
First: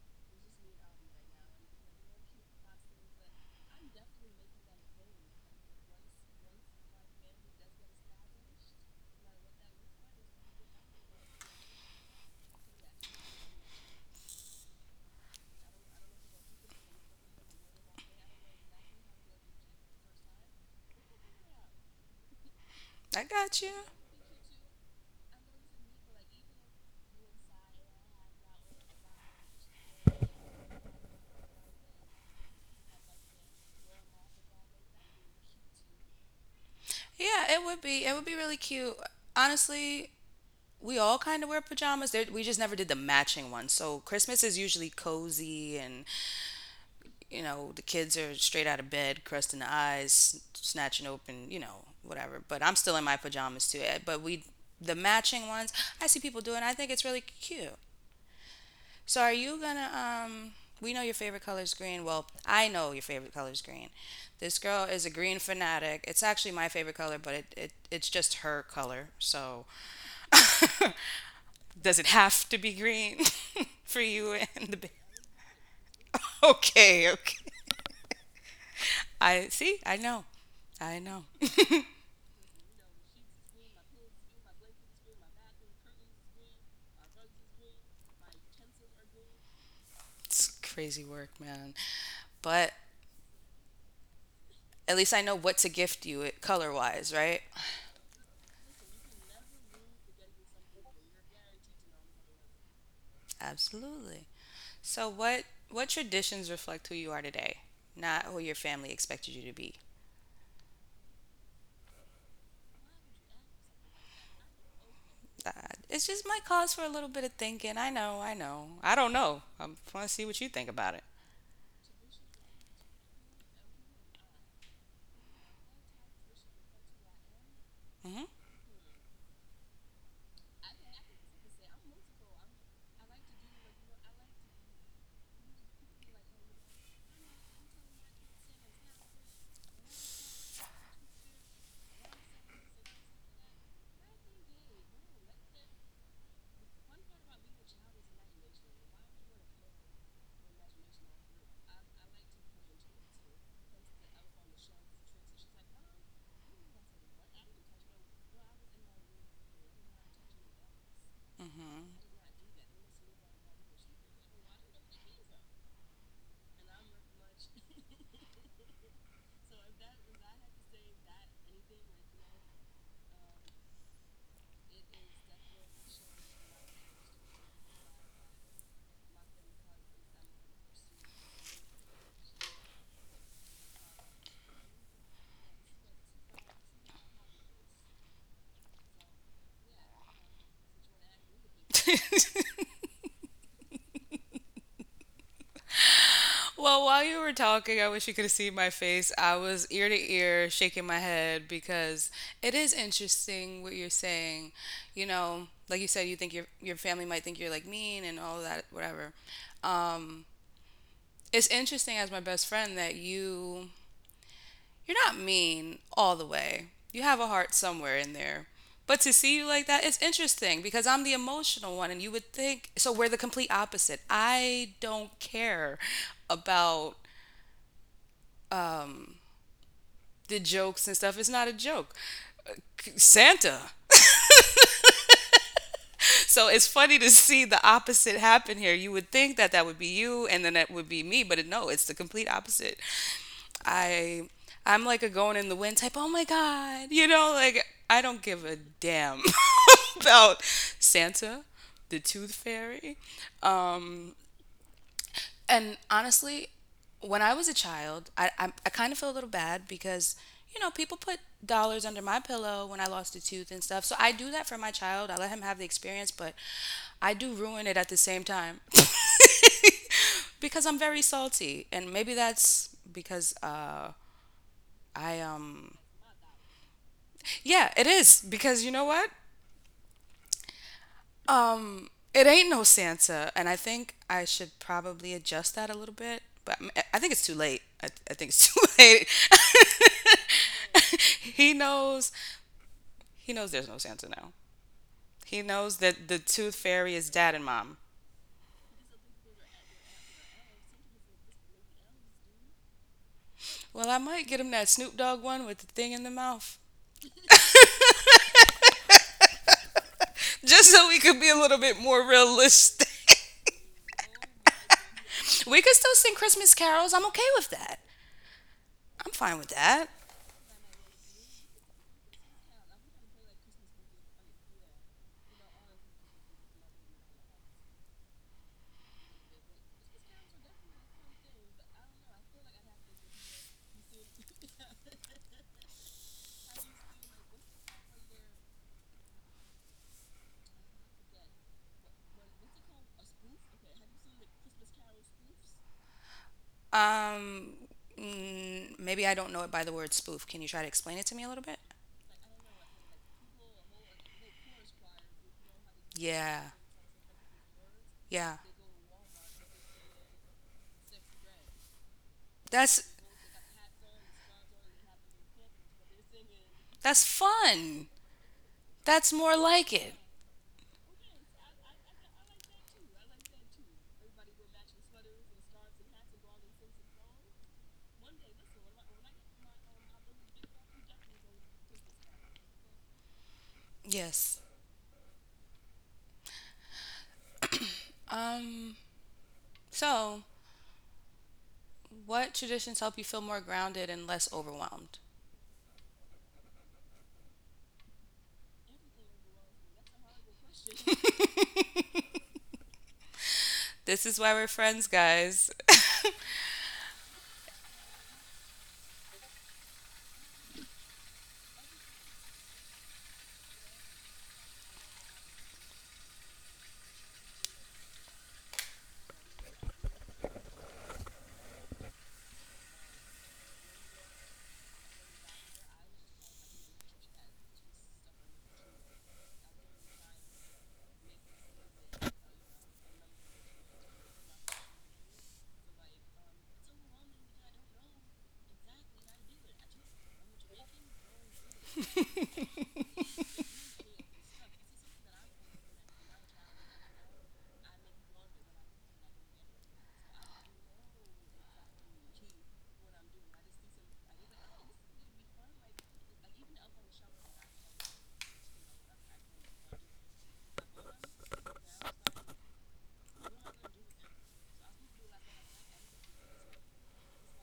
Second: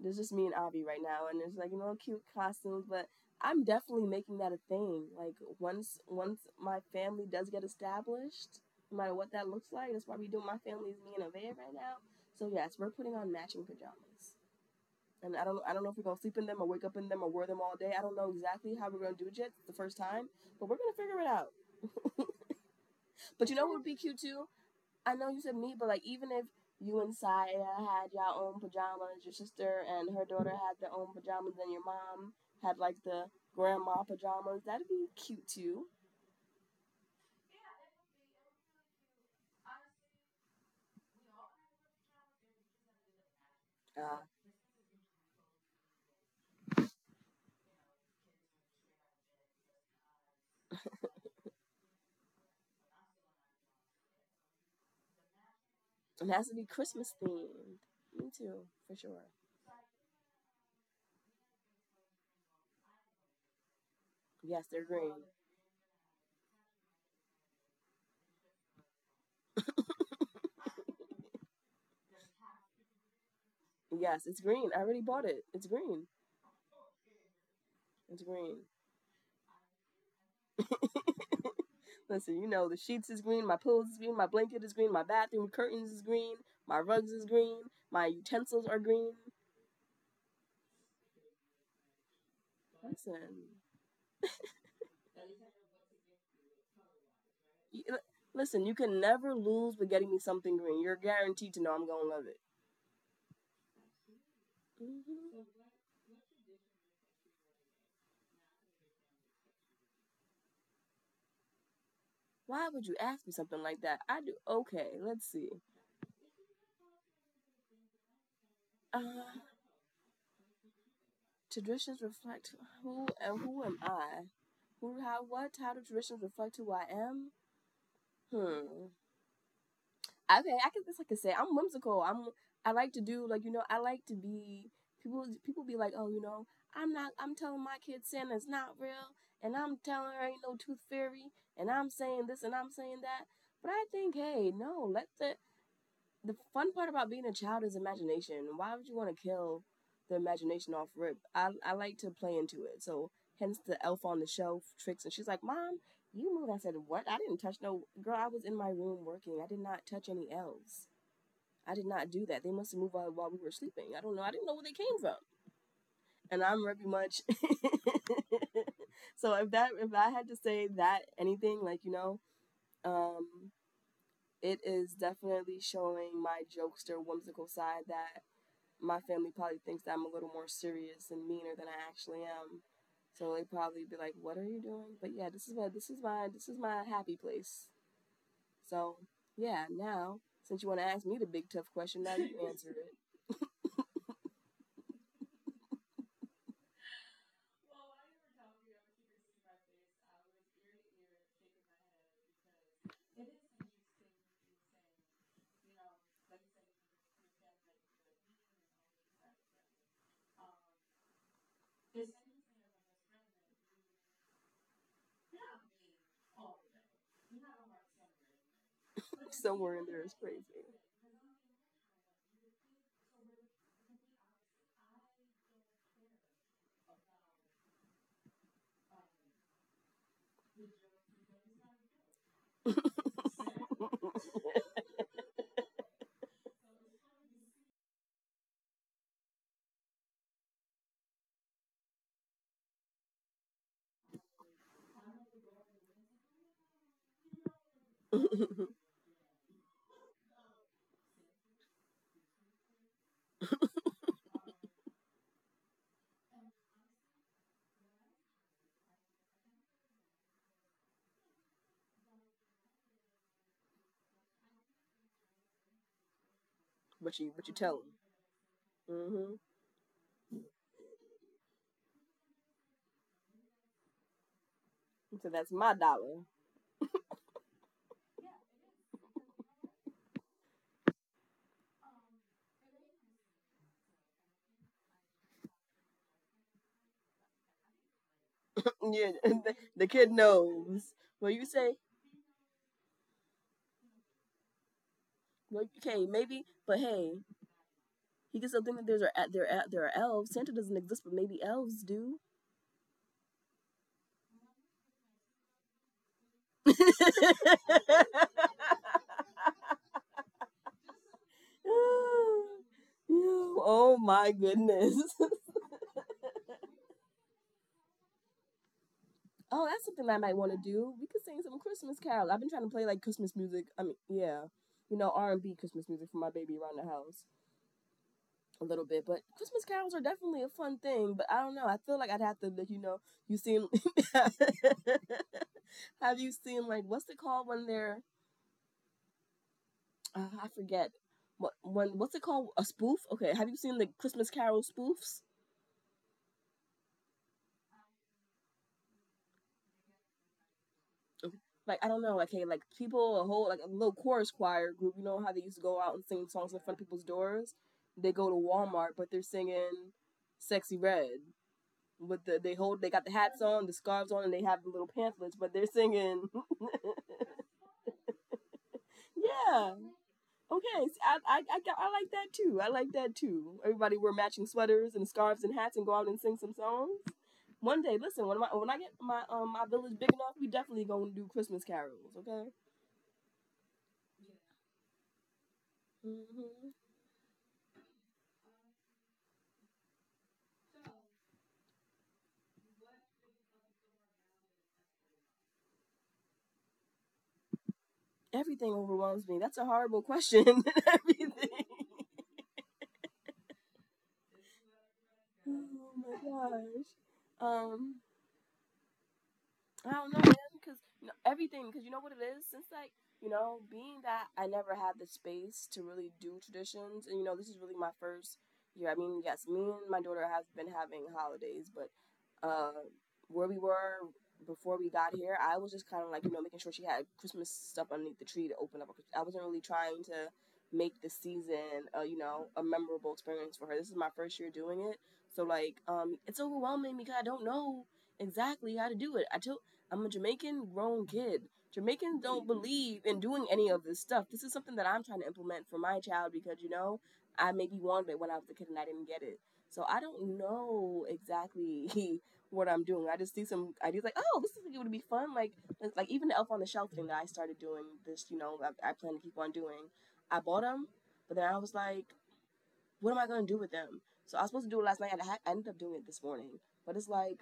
there's just me and Avi right now, and there's like cute costumes, but I'm definitely making that a thing. Like once my family does get established, no matter what that looks like, that's why we do my family is me and Avea right now. So yes, we're putting on matching pajamas. And I don't know if we're gonna sleep in them or wake up in them or wear them all day. I don't know exactly how we're gonna do it yet the first time, but we're gonna figure it out.
I
But you
got
know
you.
what would be cute too? I know you said me, but like even if you and Saya had your own pajamas, your sister and her daughter had their own pajamas, and your mom had like the grandma pajamas, that'd be cute too.
Yeah, it would be, it would be really cute, honestly. We all kind of wear pajamas. There, we just never did the matching ones. So
Uh,
Christmas is usually cozy, and you know the kids are straight out of bed, crust in the eyes, snatching open, you know, whatever. But I'm still in my pajamas too. Eh, but we, the matching ones, I see
It
people
has to
doing.
be
I think it's
Christmas
really cute.
themed. Me too, for
So
sure.
are you gonna? We know your favorite color is green. Well, I know your favorite color is green. This
Yes,
girl
they're
is a
green.
green fanatic. It's actually my favorite color, but it's just her color. So does it have to be green for
Yes,
you
it's green.
and
I
the baby?
already bought it. It's green.
Okay, okay.
It's green.
I see. I know. I know.
Listen, you know the sheets is green, my pillows is green, my blanket is green, my bathroom curtains is green, my rugs is green, my utensils are green.
It's crazy work, man. But
Listen,
at least I know what to gift you color wise, right?
listen, you can never lose with getting me something green. You're guaranteed to know I'm gonna love it.
Absolutely. So
Mhm.
what traditions reflect who you are today, not who your family expected you to be?
Why would you ask me something like that? I do. Okay, let's
Uh,
see.
it's just my cause for a little bit of thinking. I know. I know. I
Uh,
don't know. I want to see what you think about it.
traditions reflect who and who am I? Who, how, what? How do traditions reflect who I am?
Mm-hmm.
Hmm. I mean, I can that's like I can say I'm whimsical. I'm I like to do like I like to be people be like oh I'm not I'm telling my kids, Santa's not real, and I'm telling her ain't no tooth fairy, and I'm saying this and I'm saying that. But I think hey no let the fun part about being a child is imagination. Why would you want to kill the imagination off rip? I like to play into it. So hence the elf on the shelf tricks. And she's like, Mom, you move. I said, what? I didn't touch no girl. I was in my room working. I did not touch any elves. I did
Mm-hmm.
not do that. They must have moved while we were sleeping. I don't know. I didn't know where they came from. And I'm very much. So if that if I had to say that anything like um, it is definitely showing my jokester whimsical side, that my family probably thinks that I'm a little more serious and meaner than I actually am. So they probably be like, "What are you doing?" But yeah, this is my this is my happy place. So yeah, now since you want to ask me the big tough question, now you answer it.
Well, while you were talking, I wish you could have seen my face. I was ear to ear shaking my head because it is interesting what you're saying. You know, like you said, you think your family might think you're like mean and all that, whatever. Um, it's interesting as my best friend that you're not mean all the way. You have a heart somewhere in there. But to see you like
Somewhere
that,
in
it's
there is crazy.
interesting because I'm the emotional one, and you would think so. We're the complete opposite. I don't care about the jokes and stuff. It's not a joke. Santa. So it's funny to see the opposite happen here. You would think that that would be you and then that would be me, but no, it's the complete opposite. I I'm like a going in the wind type. Oh my god. You know, like I don't give a damn about Santa, the tooth fairy, um and honestly, when I was a child, I kind of feel a little bad because, you know, people put dollars under my pillow when I lost a tooth and stuff. So I do that for my child. I let him have the experience,
But
but
you but you tell
I do ruin it
him.
at the same
Mm-hmm.
time because I'm very salty. And maybe that's because
So that's my
I,
dollar.
um, yeah, it is because you know what? It ain't no Santa, and I think I should probably adjust that a little bit. But I think it's too late. I think it's too
Yeah,
late.
the kid knows. Well, you say,
He knows. He knows there's no Santa now. He
well,
knows
okay,
that the
maybe,
Tooth
but
Fairy
hey,
is dad and mom.
he gets to think that there's a, there are elves. Santa doesn't exist, but maybe elves do.
Well, I might get him that Snoop Dogg one with the thing in the mouth, just so we could be a little bit more realistic.
Oh my goodness.
We could still sing Christmas carols. I'm okay with that. I'm fine with
Oh,
that.
that's something I might want to do. We could sing some Christmas carols. I've been trying to play like Christmas music. I mean, yeah, you know R and B Christmas music for my baby around the house a little bit. But Christmas carols are definitely a fun thing. But I don't know. I feel like I'd have to, like, you know, you seen. Have you seen like what's it called when they're? I forget. What when? What's it called? A spoof? Okay. Have you seen the Christmas Carol spoofs?
Um, maybe I don't know it by the word spoof. Can you try to explain it to me a little bit?
Like I don't know, like hey, like people a whole like a little chorus choir group. You know how they used to go out and sing
Yeah,
songs in front of people's doors? They go to
yeah.
Walmart, but they're singing "Sexy Red" with the they hold
That's
they got the hats on, the scarves on, and they have the little pamphlets, but they're singing.
that's fun. That's more like
Yeah,
it.
okay, I like that too. I like that too. Everybody wear matching sweaters and scarves and hats and go out and sing some songs. One day, listen, when my when I get my my village big enough, we definitely gonna do Christmas carols. Okay.
Yes.
Hmm.
Um. So, what traditions help you feel more grounded and less overwhelmed?
Everything overwhelms me. That's a horrible question. Everything.
This is why we're friends, guys.
Oh my gosh. Um, I don't know, man, because you know, everything, because you know what it is? Since, like, you know, being that I never had the space to really do traditions, and, you know, this is really my first year. I mean, yes, me and my daughter have been having holidays, but uh, where we were before we got here, I was just kind of like, you know, making sure she had Christmas stuff underneath the tree to open up. I wasn't really trying to make the season, you know, a memorable experience for her. This is my first year doing it. So, like, it's overwhelming because I don't know exactly how to do it. I told I'm a Jamaican grown kid. Jamaicans don't believe in doing any of this stuff. This is something that I'm trying to implement for my child because, you know, I maybe wanted it when I was a kid and I didn't get it. So I don't know exactly what I'm doing. I just see some ideas like, oh, this is like it would be fun. Like, even the Elf on the Shelf thing that I started doing this, you know, I plan to keep on doing. I bought them, but then I was like, what am I going to do with them? So I was supposed to do it last night and I ended up doing it this morning. But it's like,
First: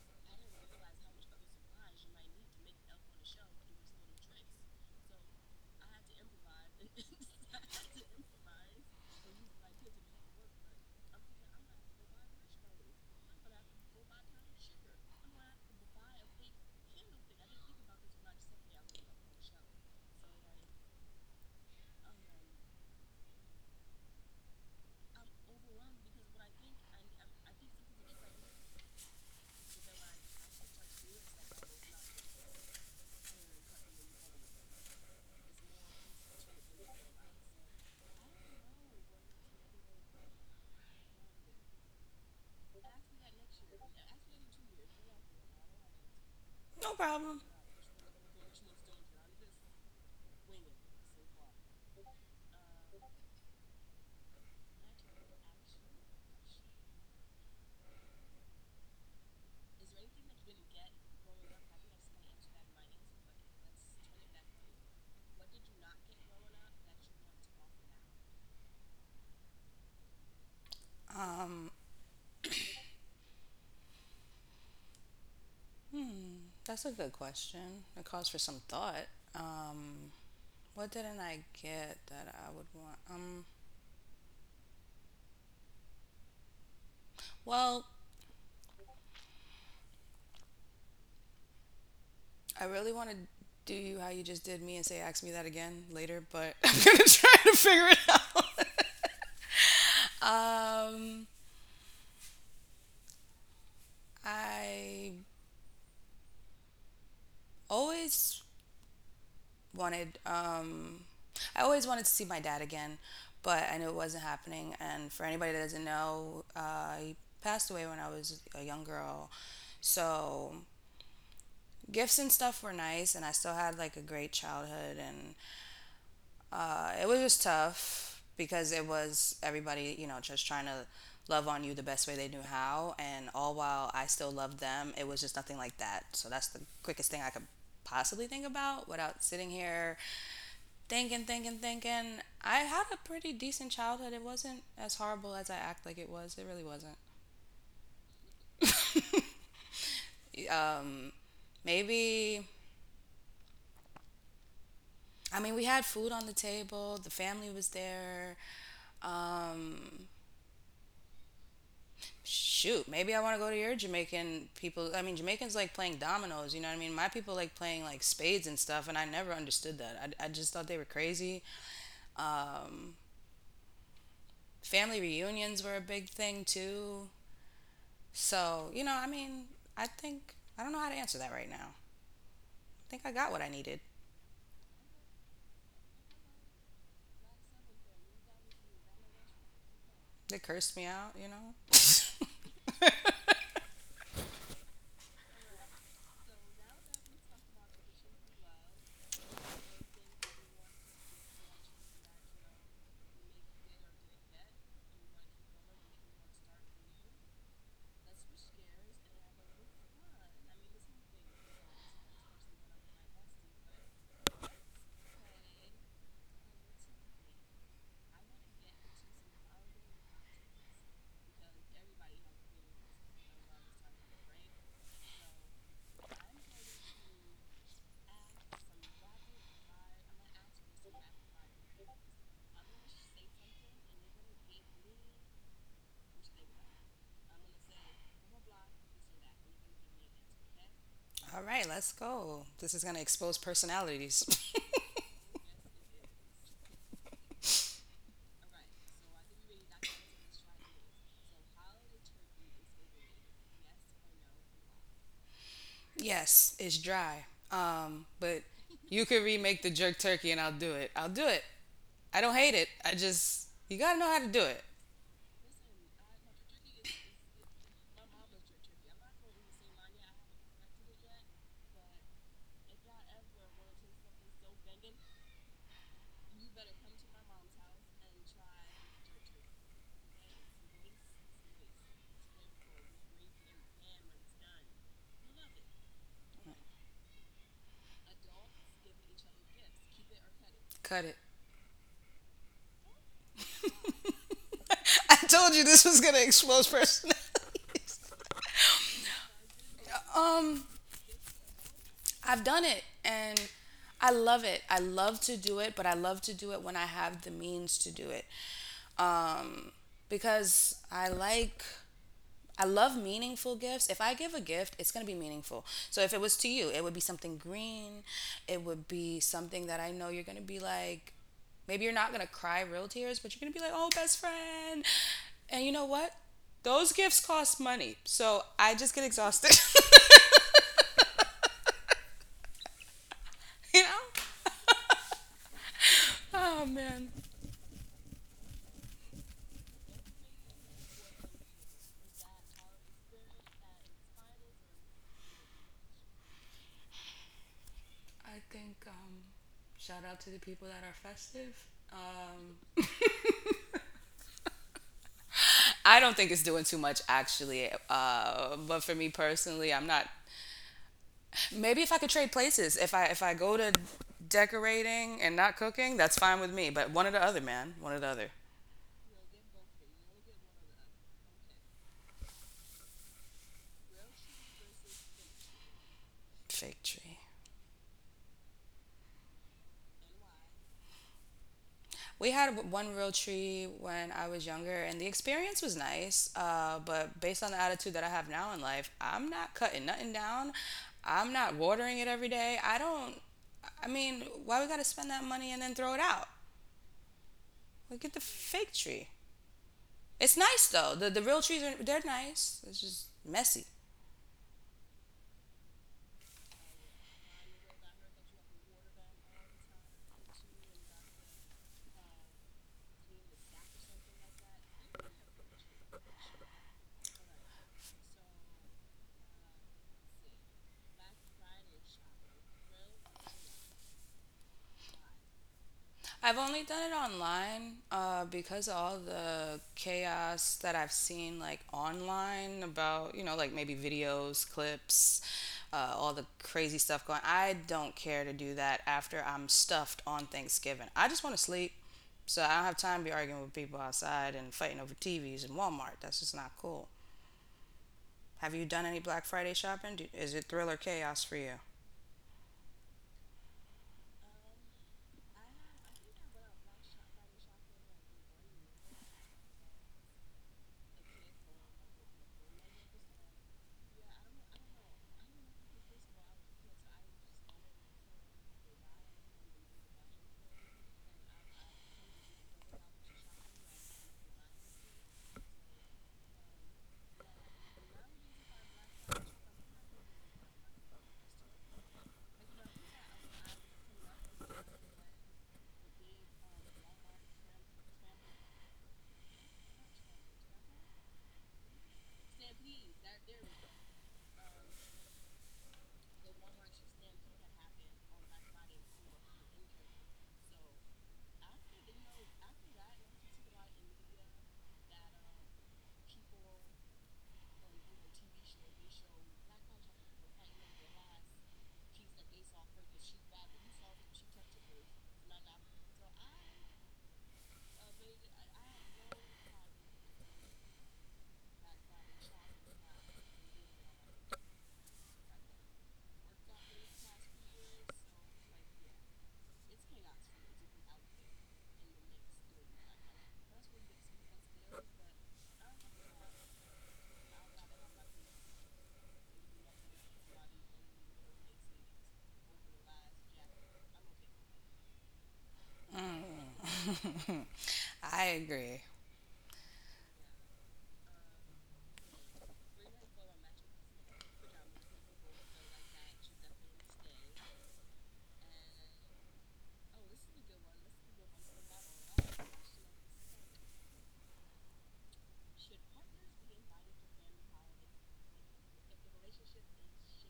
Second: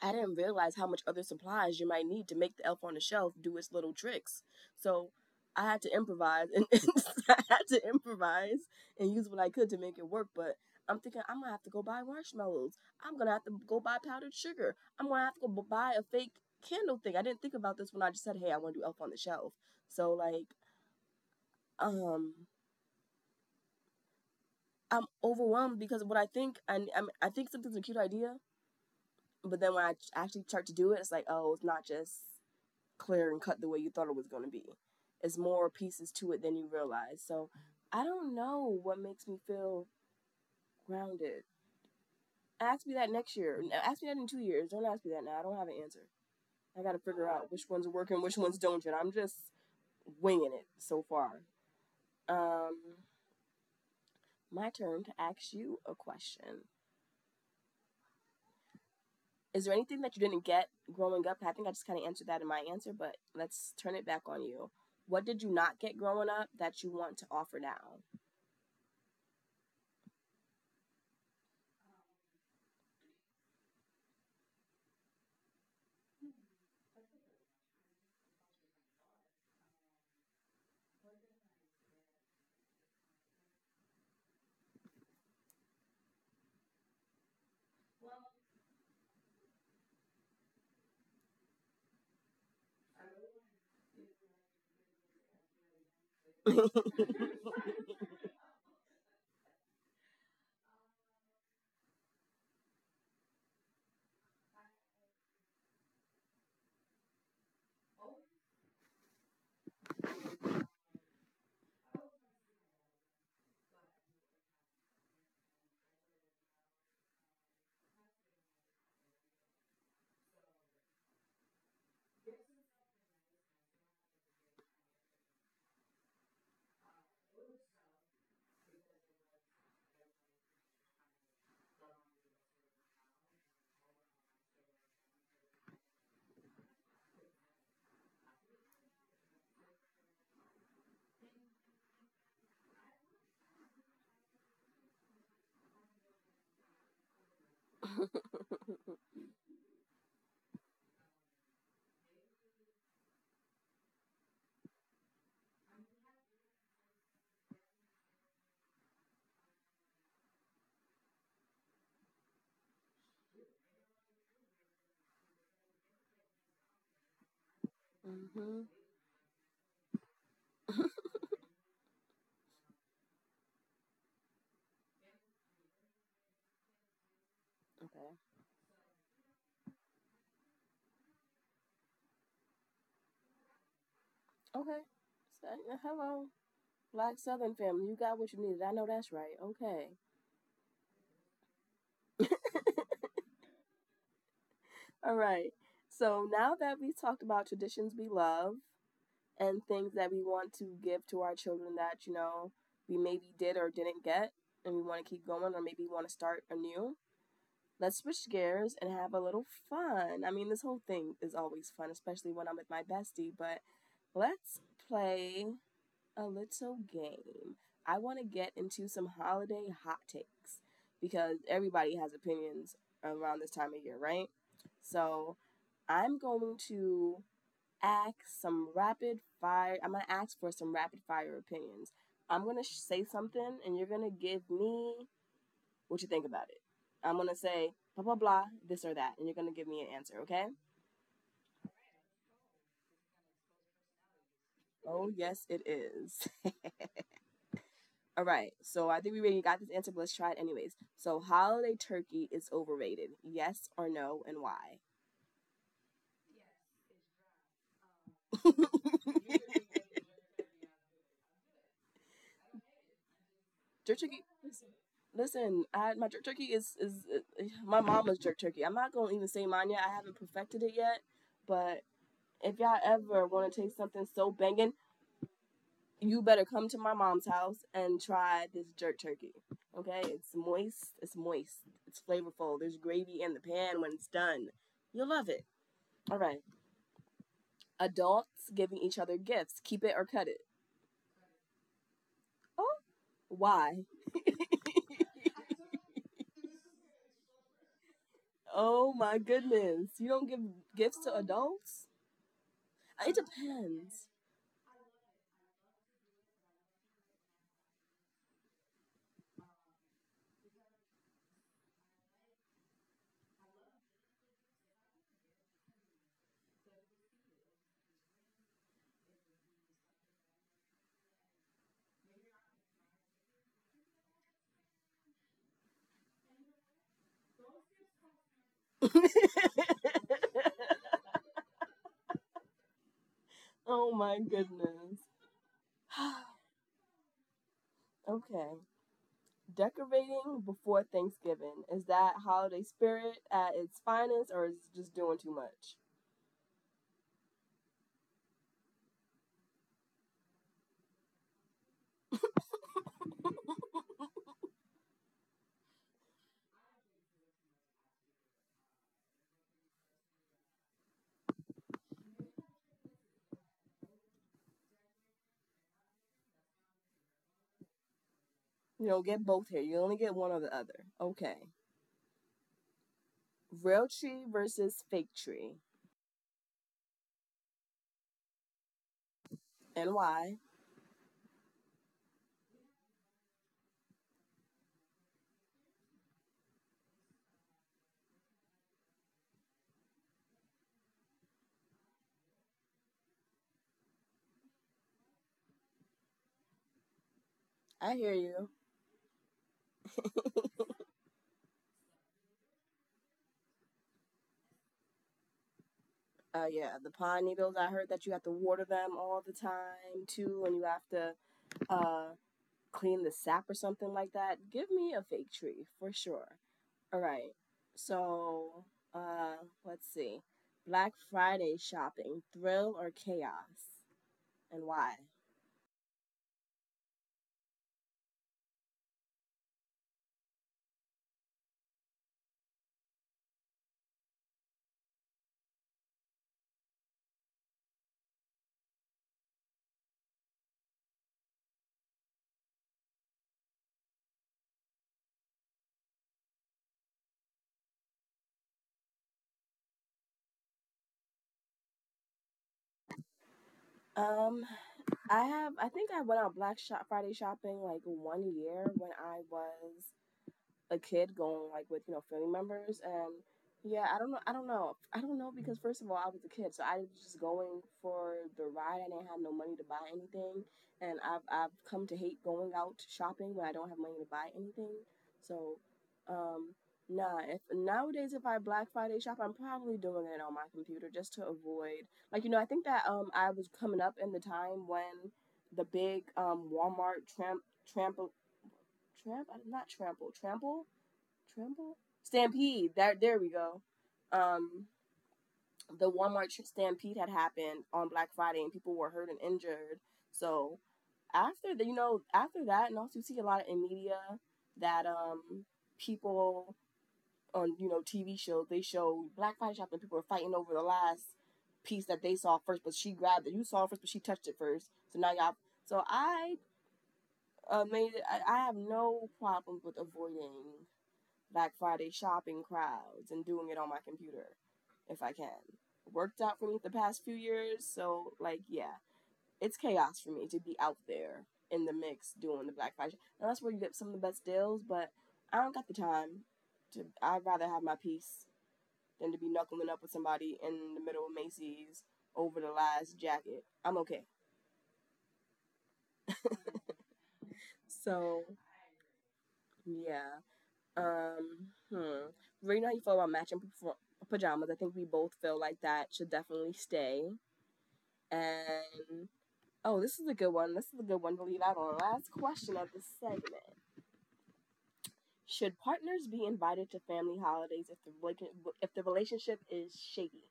I didn't realize how much other supplies you might need to make the elf on the shelf do its little tricks. So I had to improvise and I had to improvise and use what I could to make it work. But I'm thinking I'm gonna have to go buy marshmallows. I'm gonna have to go buy powdered sugar. I'm gonna have to go buy a fake candle thing. I didn't think about this when I just said, hey, I want to do elf on the shelf. So like, um, I'm overwhelmed because what I think, and mean, I think something's a cute idea, but then when I actually start to do it, it's like, oh, it's not just clear and cut the way you thought it was going to be. It's more pieces to it than you realize. So I don't know what makes me feel grounded. Ask me that next year. No, ask me that in 2 years. Don't ask me that now. I don't have an answer. I got
No
to figure
problem.
out which ones work and which ones don't yet. I'm just winging it so far. Um, my turn to ask you a question. Is there anything that you didn't get growing up? I think I just kind of answered that in my answer, but let's turn it back on you. What did you not get growing up that you want to offer now?
Um. Hmm. That's a good question. It calls for some thought. Um. What didn't I get that I would want? Well, I really want to do you how you just did me and say ask me that again later, but I'm gonna try to figure it out. Um, I always wanted um, I always wanted to see my dad again, but I knew it wasn't happening. And for anybody that doesn't know, he passed away when I was a young girl. So gifts and stuff were nice, and I still had like a great childhood and it was just tough because it was everybody, you know, just trying to love on you the best way they knew how. And all while I still loved them, it was just nothing like that. So that's the quickest thing I could possibly think about without sitting here thinking. I had a pretty decent childhood. It wasn't as horrible as I act like it was. It really wasn't. Maybe, I mean, we had food on the table, the family was there. Um, Shoot, maybe I want to go to your Jamaican people. I mean, Jamaicans like playing dominoes, you know what I mean? My people like playing like spades and
Mm-hmm.
stuff, and I never understood that. I just thought they were crazy. Um, Family reunions were a big thing too.
Okay.
So, you know, I mean, I think, I don't know how to answer that right now. I think I got what I needed.
Okay. So, hello, Black Southern family. You got what you needed. I know that's right. Okay.
They cursed me out, you know?
All right. So now that we talked about traditions we love and things that we want to give to our children that, you know, we maybe did or didn't get and we want to keep going or maybe want to start anew, let's switch gears and have a little fun. I mean, this whole thing is always fun, especially when I'm with my bestie, but let's play a little game. I want to get into some holiday hot takes because everybody has opinions around this time of year, right? So I'm going to ask some rapid fire. I'm going to ask for some rapid fire opinions. I'm going to say something and you're going to give me what you think about it. I'm going to say blah, blah, blah, this or that, and you're going to give me an answer, okay?
All right, let's go. This is going to expose personalities.
Oh, yes, it is. All right, so I think we already got this answer, but let's try it anyways. So, holiday turkey is overrated. Yes or no, and why?
Yes, it's dry. But you could remake the jerk turkey and I'll do it. I'll do it. I don't hate it. I just
Jerk
you
turkey.
gotta know how to do it.
Listen, I, my jerk turkey is my mama's jerk turkey. I'm not gonna even say mine yet. I haven't perfected it yet, but if y'all ever want to taste something so banging, you better come to my mom's house and try this jerk turkey. Okay? It's moist. It's moist. It's flavorful. There's gravy in the pan when it's done. You'll love it. All right. Adults giving each other gifts. Keep it or cut it.
Cut it.
Oh, why?
I told you this was gonna expose personalities.
Oh my goodness. You don't give gifts
Um,
to adults?
I've done
It
it and
depends.
I love it. I love to do it, but I love to do it when I have the means to do it. Um, because I love meaningful gifts. If I give a gift, it's going to be meaningful. So if it was to you, it would be something green. It would be something that I know you're going to be like, maybe you're not going to cry real tears, but you're going to be like, oh, best friend. And you know what? Those gifts cost money. So I just get exhausted,
oh my
you know?
goodness.
Oh, man.
okay. Decorating before Thanksgiving. Is that holiday spirit at its finest or is it just doing too much?
I think, shout out to the people that are festive. Um, I don't think it's doing too much, actually. But for me personally, I'm not. Maybe if I could trade places, if I go to decorating and not cooking, that's fine with me. But one or the other, man, one or the other.
You don't get both here. You only get one or the other. Okay. Real tree versus fake tree.
Fake tree.
And why?
We had one real tree when I was younger, and the experience was nice. But based on the attitude that I have now in life, I'm not cutting nothing down. I'm not watering it every day. I don't. I mean, why we gotta spend that money and then throw it out?
I
We
hear
get the
you.
fake tree. It's nice though. The real trees are they're nice. It's just messy.
Yeah, the pine needles. I heard that you have to water them all the time too, and you have to uh clean the sap or something like that. Give me a fake tree for sure. All right. So let's see. Black Friday shopping, thrill or chaos, and why?
I've only done it online because of all the chaos that I've seen, like online about, you know, like maybe videos, clips, all the crazy stuff going. I don't care to do that after I'm stuffed on Thanksgiving. I just want to sleep, so I don't have time to be arguing with people outside and fighting over TVs and Walmart. That's just not cool. Have you done any Black Friday shopping? Do, is it thrill or chaos for you?
Um, I have I think I went on Black Shop Friday shopping like 1 year when I was a kid going like with you know family members and yeah, I don't know, because first of all I was a kid, so I was just going for the ride. I didn't have no money to buy anything, and I've come to hate going out shopping when I don't have money to buy anything. so um nah, if nowadays if I Black Friday shop, I'm probably doing it on my computer just to avoid, like, you know. I think that I was coming up in the time when the big Walmart tramp trample tramp not trample trample Trimble? stampede. There we go. Um, the Walmart stampede had happened on Black Friday, and people were hurt and injured. So after, after that, and also you see a lot in media that people on, you know, TV shows, they show Black Friday shopping. People are fighting over the last piece that they saw first, but she grabbed it. You saw it first, but she touched it first. So now y'all. So I made it. I have no problems with avoiding Black Friday shopping crowds and doing it on my computer if I can. It worked out for me the past few years, so like, yeah, it's chaos for me to be out there in the mix doing the Black Friday. Now that's where you get some of the best deals, but I don't got the time to. I'd rather have my peace than to be knuckling up with somebody in the middle of Macy's over the last jacket. I'm okay.
Mm. I
So
agree.
yeah. Um, hmm. Right now, you feel about matching pajamas. I think we both feel like that should definitely stay. And oh, this is a good one. This is a good one to lead out on. Last question of this segment: should partners be invited to family holidays if the relationship is shaky?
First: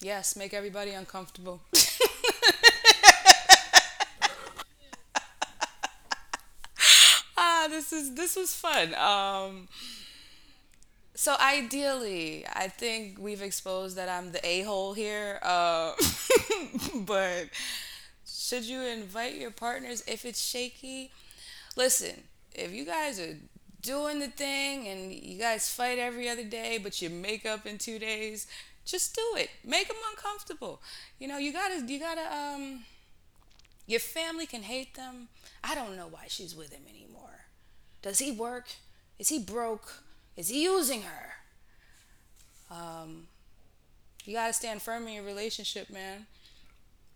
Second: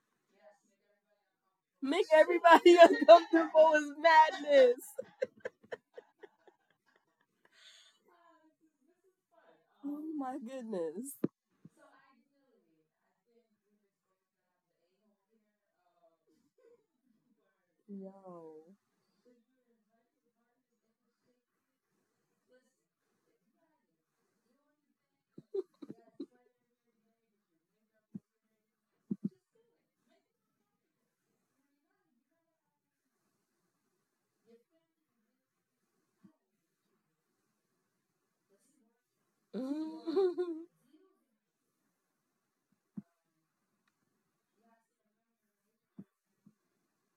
Yes, make everybody uncomfortable.
Make everybody uncomfortable is madness.
Ah, this is this was fun.
Oh my goodness,
So ideally, I think we've exposed that I'm the a hole here. But should
yo.
you invite your partners if it's shaky? Listen, if you guys are doing the thing and you guys fight every other day, but you make up in 2 days, just do it. Make them uncomfortable. You know, you gotta your family can hate them. I don't know why she's with him anymore. Does he work? Is he broke? Is he using her? You gotta stand firm in your relationship, man.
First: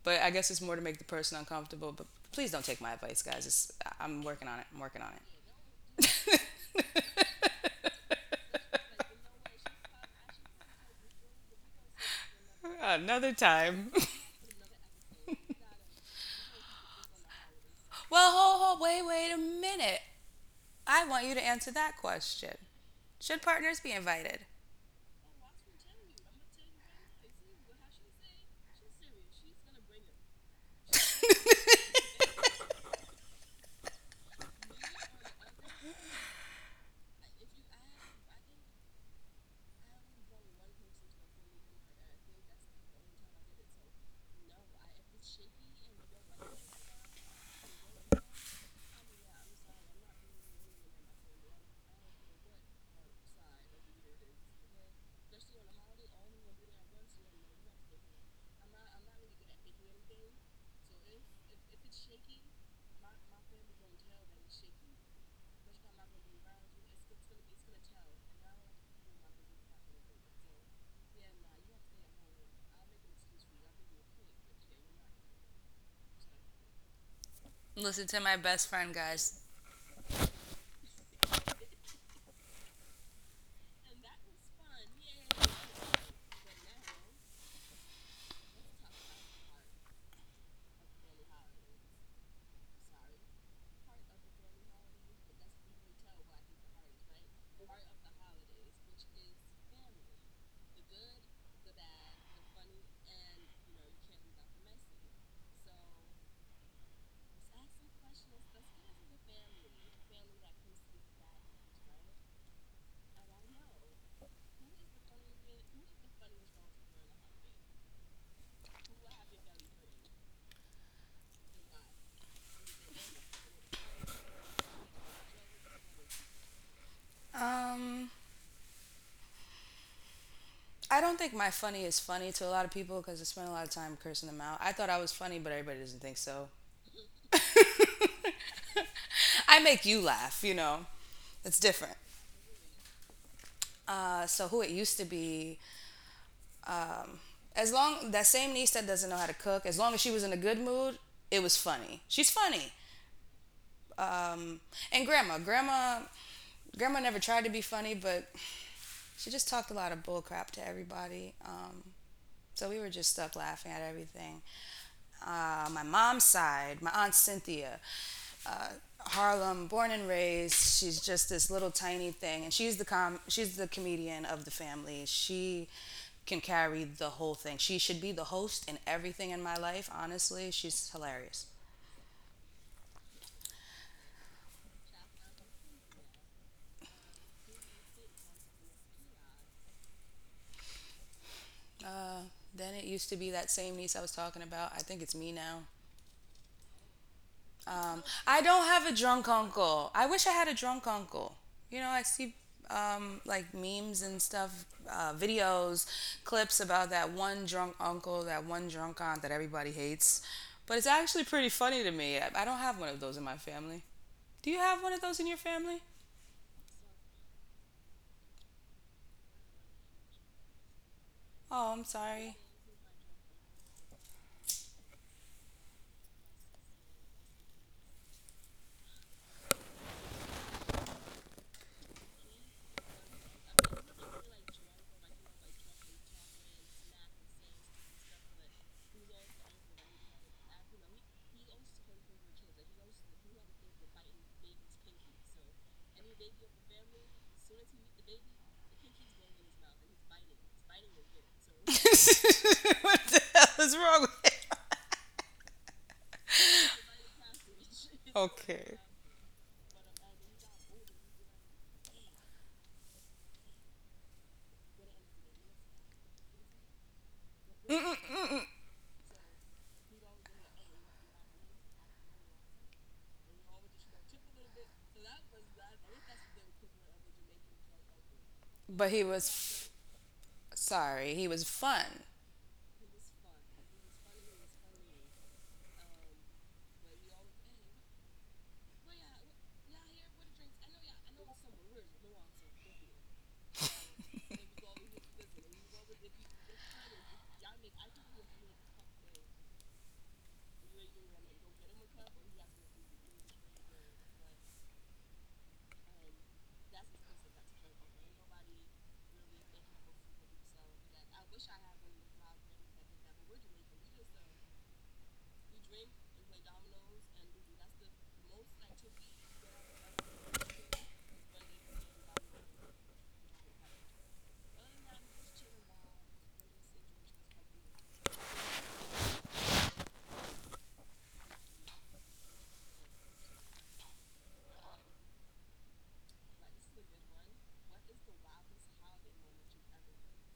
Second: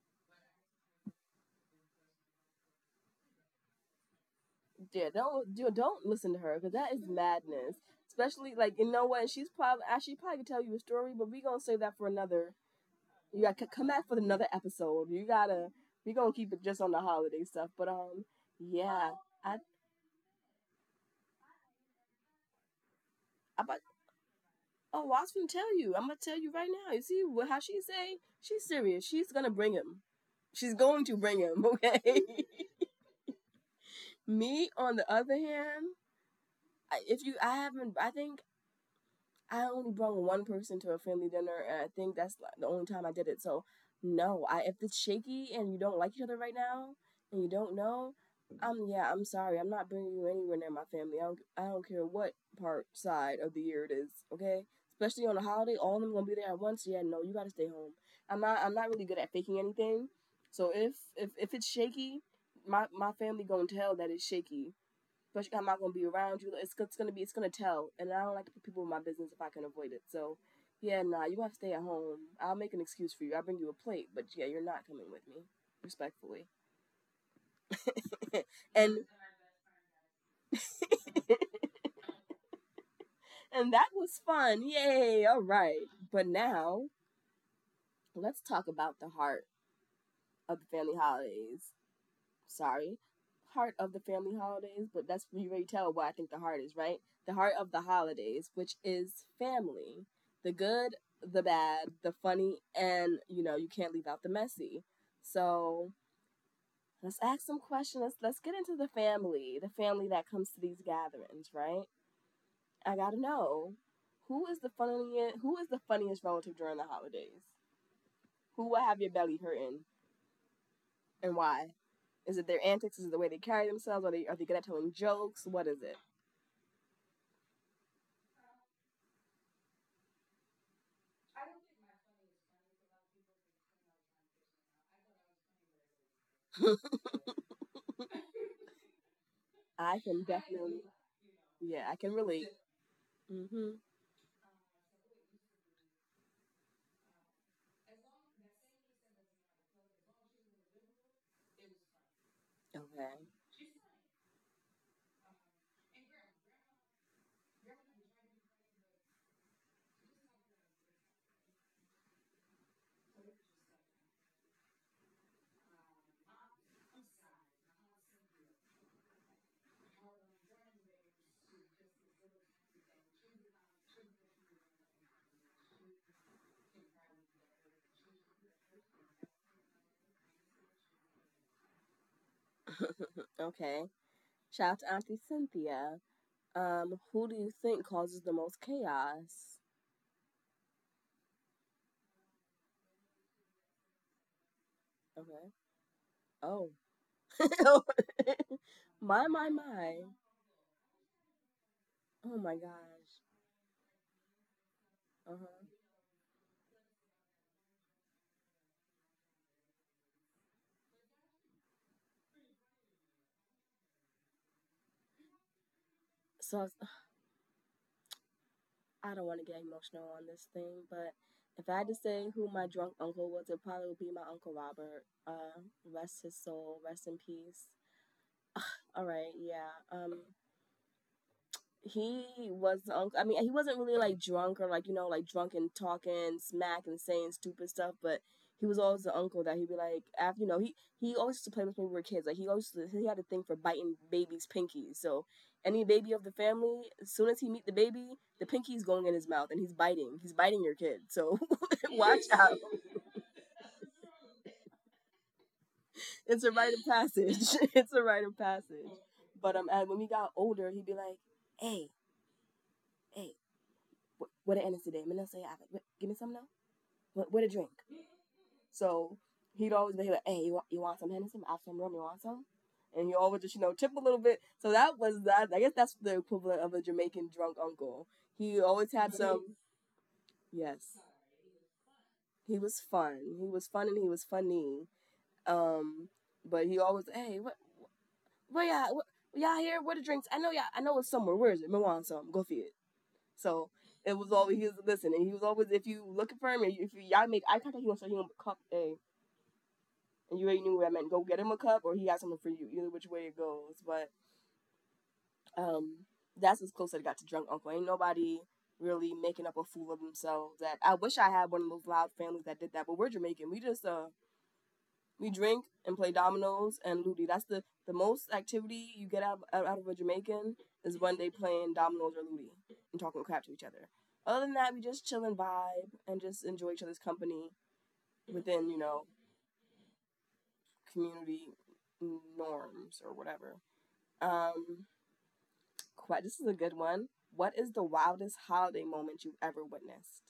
But I guess it's more to make the person uncomfortable. But please don't take my advice, guys. I'm working on it. I'm working
Yeah,
on it.
don't do don't listen to her because that is madness. Especially, like, you know what, she's probably actually probably could tell you a story, but we gonna save that for another.
Another
You got to come
time.
back for another episode. You gotta we gonna keep it just on the holiday stuff. But
Well, wait,
yeah,
wait a
I
minute. I want you to answer that question. Should
I about
partners be invited?
oh well, I was gonna tell you. I'm gonna tell you right now. You see what how she say? She's serious. She's gonna bring him. She's going to bring him. Okay. Me on the other hand, if you I haven't I think I only brought one person to a family dinner, and I think that's, like, the only time I did it. So no, I if it's shaky and you don't like each other right now and you don't know, yeah, I'm sorry, I'm not bringing you anywhere near my family. I don't care what part side of the year it is, okay? Especially on a holiday, all of them gonna be there at once. Yeah, no, you gotta stay home. I'm not really good at faking anything. So if it's shaky, my family gonna tell that it's shaky, especially I'm not gonna be around you. It's gonna be it's gonna tell, and I don't like to put people in my business if I can avoid it. So yeah, nah, you have to stay at home. I'll make an excuse for you. I'll bring you a plate, but yeah, you're not coming with me, respectfully.
Listen to my best
and
friend, guys.
and that was fun. Yay! All right, but now let's talk about the heart of the family holidays. Sorry, heart of the family holidays, but that's you already tell what I think the heart is, right? The heart of the holidays, which is family. The good, the bad, the funny, and you know, you can't leave out the messy. So let's ask some questions. Let's get into the family that comes to these gatherings, right? I gotta know who is the funniest relative during the holidays? Who will have your belly hurting and why? Is it their antics? Is it the way they carry themselves? Are they good at telling jokes? What is it?
Um, I don't think my funny is funny to a lot of people because I spend a lot of time cursing them out. I thought I was funny, but everybody doesn't think so.
I
I
can
make you
definitely,
laugh, you know.
yeah, I
It's
can
different.
relate. Hmm.
So who it used to be, as long that same niece that doesn't know how to cook, as long as she was in a good mood, it was funny. She's funny.
Okay,
Um, and grandma never tried to be funny, but she just talked a lot of bull crap to everybody. So we were just stuck laughing at everything. My mom's side, my aunt Cynthia, uh, Harlem, born and raised. She's just this little tiny thing, and she's she's the comedian of the family. She can carry the whole thing. She should be the host in everything in my life. Honestly, she's hilarious.
okay. Shout out to Auntie Cynthia. Who do you think causes the most chaos?
Uh, then it used to be that same niece I was talking about. I think it's me
Okay.
now.
Oh.
I don't have a drunk
my my
uncle.
my.
I wish I had a drunk uncle. You know, I see
Oh my gosh.
like memes and stuff,
Uh huh.
videos, clips about that one drunk uncle, that one drunk aunt that everybody hates. But it's actually pretty funny to me. I don't have one of those in my family. Do you have one of those in your family?
So I don't want to get emotional on this thing, but
Oh,
if I
I'm
had to
sorry.
say who my drunk uncle was, it probably would be my uncle Robert. Rest his soul, rest in peace. All right, yeah. He was the uncle. I mean, he wasn't really like drunk or like, you know, like drunk and talking smack and saying stupid stuff, but he was always the uncle that he'd be like after, you know, he always used to play with us when we were kids. Like he always used to, he had a thing for biting babies' pinkies. So any baby of the family, as soon as he meet the baby, the pinky's going in his mouth and he's biting. He's biting your kid. So watch out.
What the hell is wrong with it?
It's a rite of passage. it's a rite of
Okay.
passage. But and when we got older, he'd be like, "Hey, hey, what an innocent day. Minna say, I like, give me some now. What a drink." So he'd always be like, hey, you want some Hennessy? I have some rum. You want some? And he always just, you know, tip a little bit. So that was that. I guess that's the equivalent of a Jamaican drunk uncle. He
But
always had some. Yes,
sorry, he was fun.
he was fun. He was fun and he was funny. Um, but he always, hey, what, yeah, what, y'all here? Where the drinks? I know, y'all. I know it's somewhere. Where is it? Me want some. Go for it. So it was always he was listening. He was always if you looking for him, if you, y'all make eye contact, he gonna show you a cup a, and you already knew what I meant. Go get him a cup, or he has something for you. Either which way it goes, but um, that's as close as I got to drunk uncle. Ain't nobody really making up a fool of themselves. That I wish I had one of those loud families that did that, but we're Jamaican. We drink and play dominoes and ludi. That's the most activity you get out of a Jamaican is when they playing dominoes or ludi and talking crap to each other. Other than that, we just chill and vibe and just enjoy each other's company within, you know, community norms or whatever. Um, this is a good one. What is the wildest holiday moment you have ever witnessed?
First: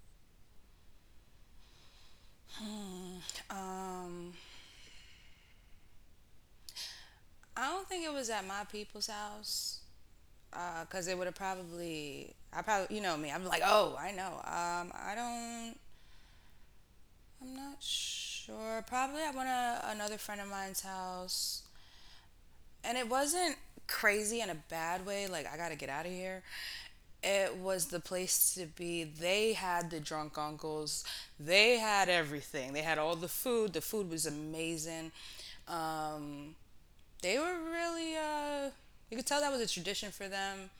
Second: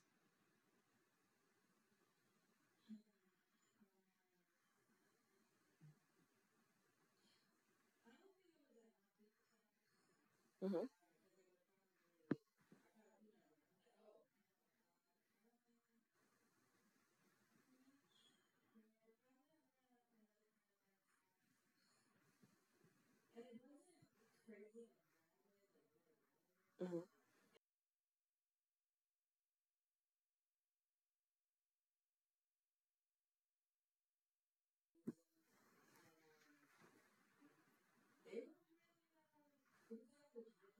Hmm. um, I don't think it was at my people's house
Mm-hmm,
because it would have probably. I probably, you know me. I'm like, oh, I know. I don't. I'm not sure. Probably I went to another friend of mine's house, and it wasn't crazy in a bad way. Like I gotta get out of here.
mm-hmm,
It was the place to be. They had the drunk uncles. They had everything. They had all the food. The food was amazing. Um, they were really you could tell that was a tradition for them,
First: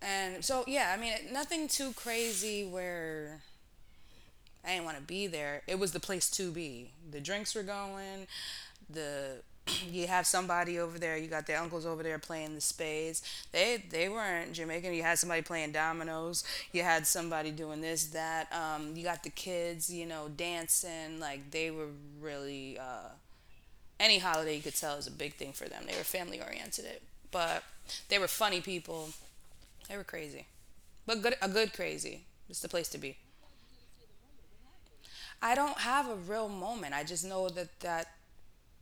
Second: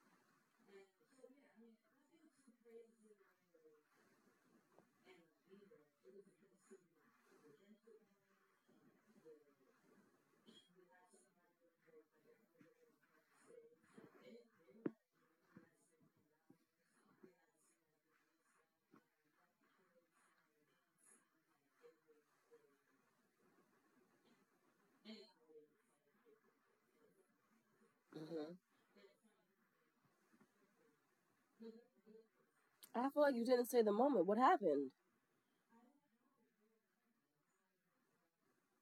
and so yeah, I mean nothing too crazy where I didn't want to be there. It was the place to be, the drinks were going, the you have somebody over there, you got their uncles over there playing the spades, they weren't Jamaican, you had somebody playing dominoes, you had somebody doing this that, you got the kids, you know, dancing like they were really any holiday you could tell is a big thing for them. They were family oriented, but they were
mm-hmm.
funny people. They were crazy, but good, a good crazy. It's the place to
I
be.
feel like you didn't say the moment. What happened?
I don't have a real moment. I just know that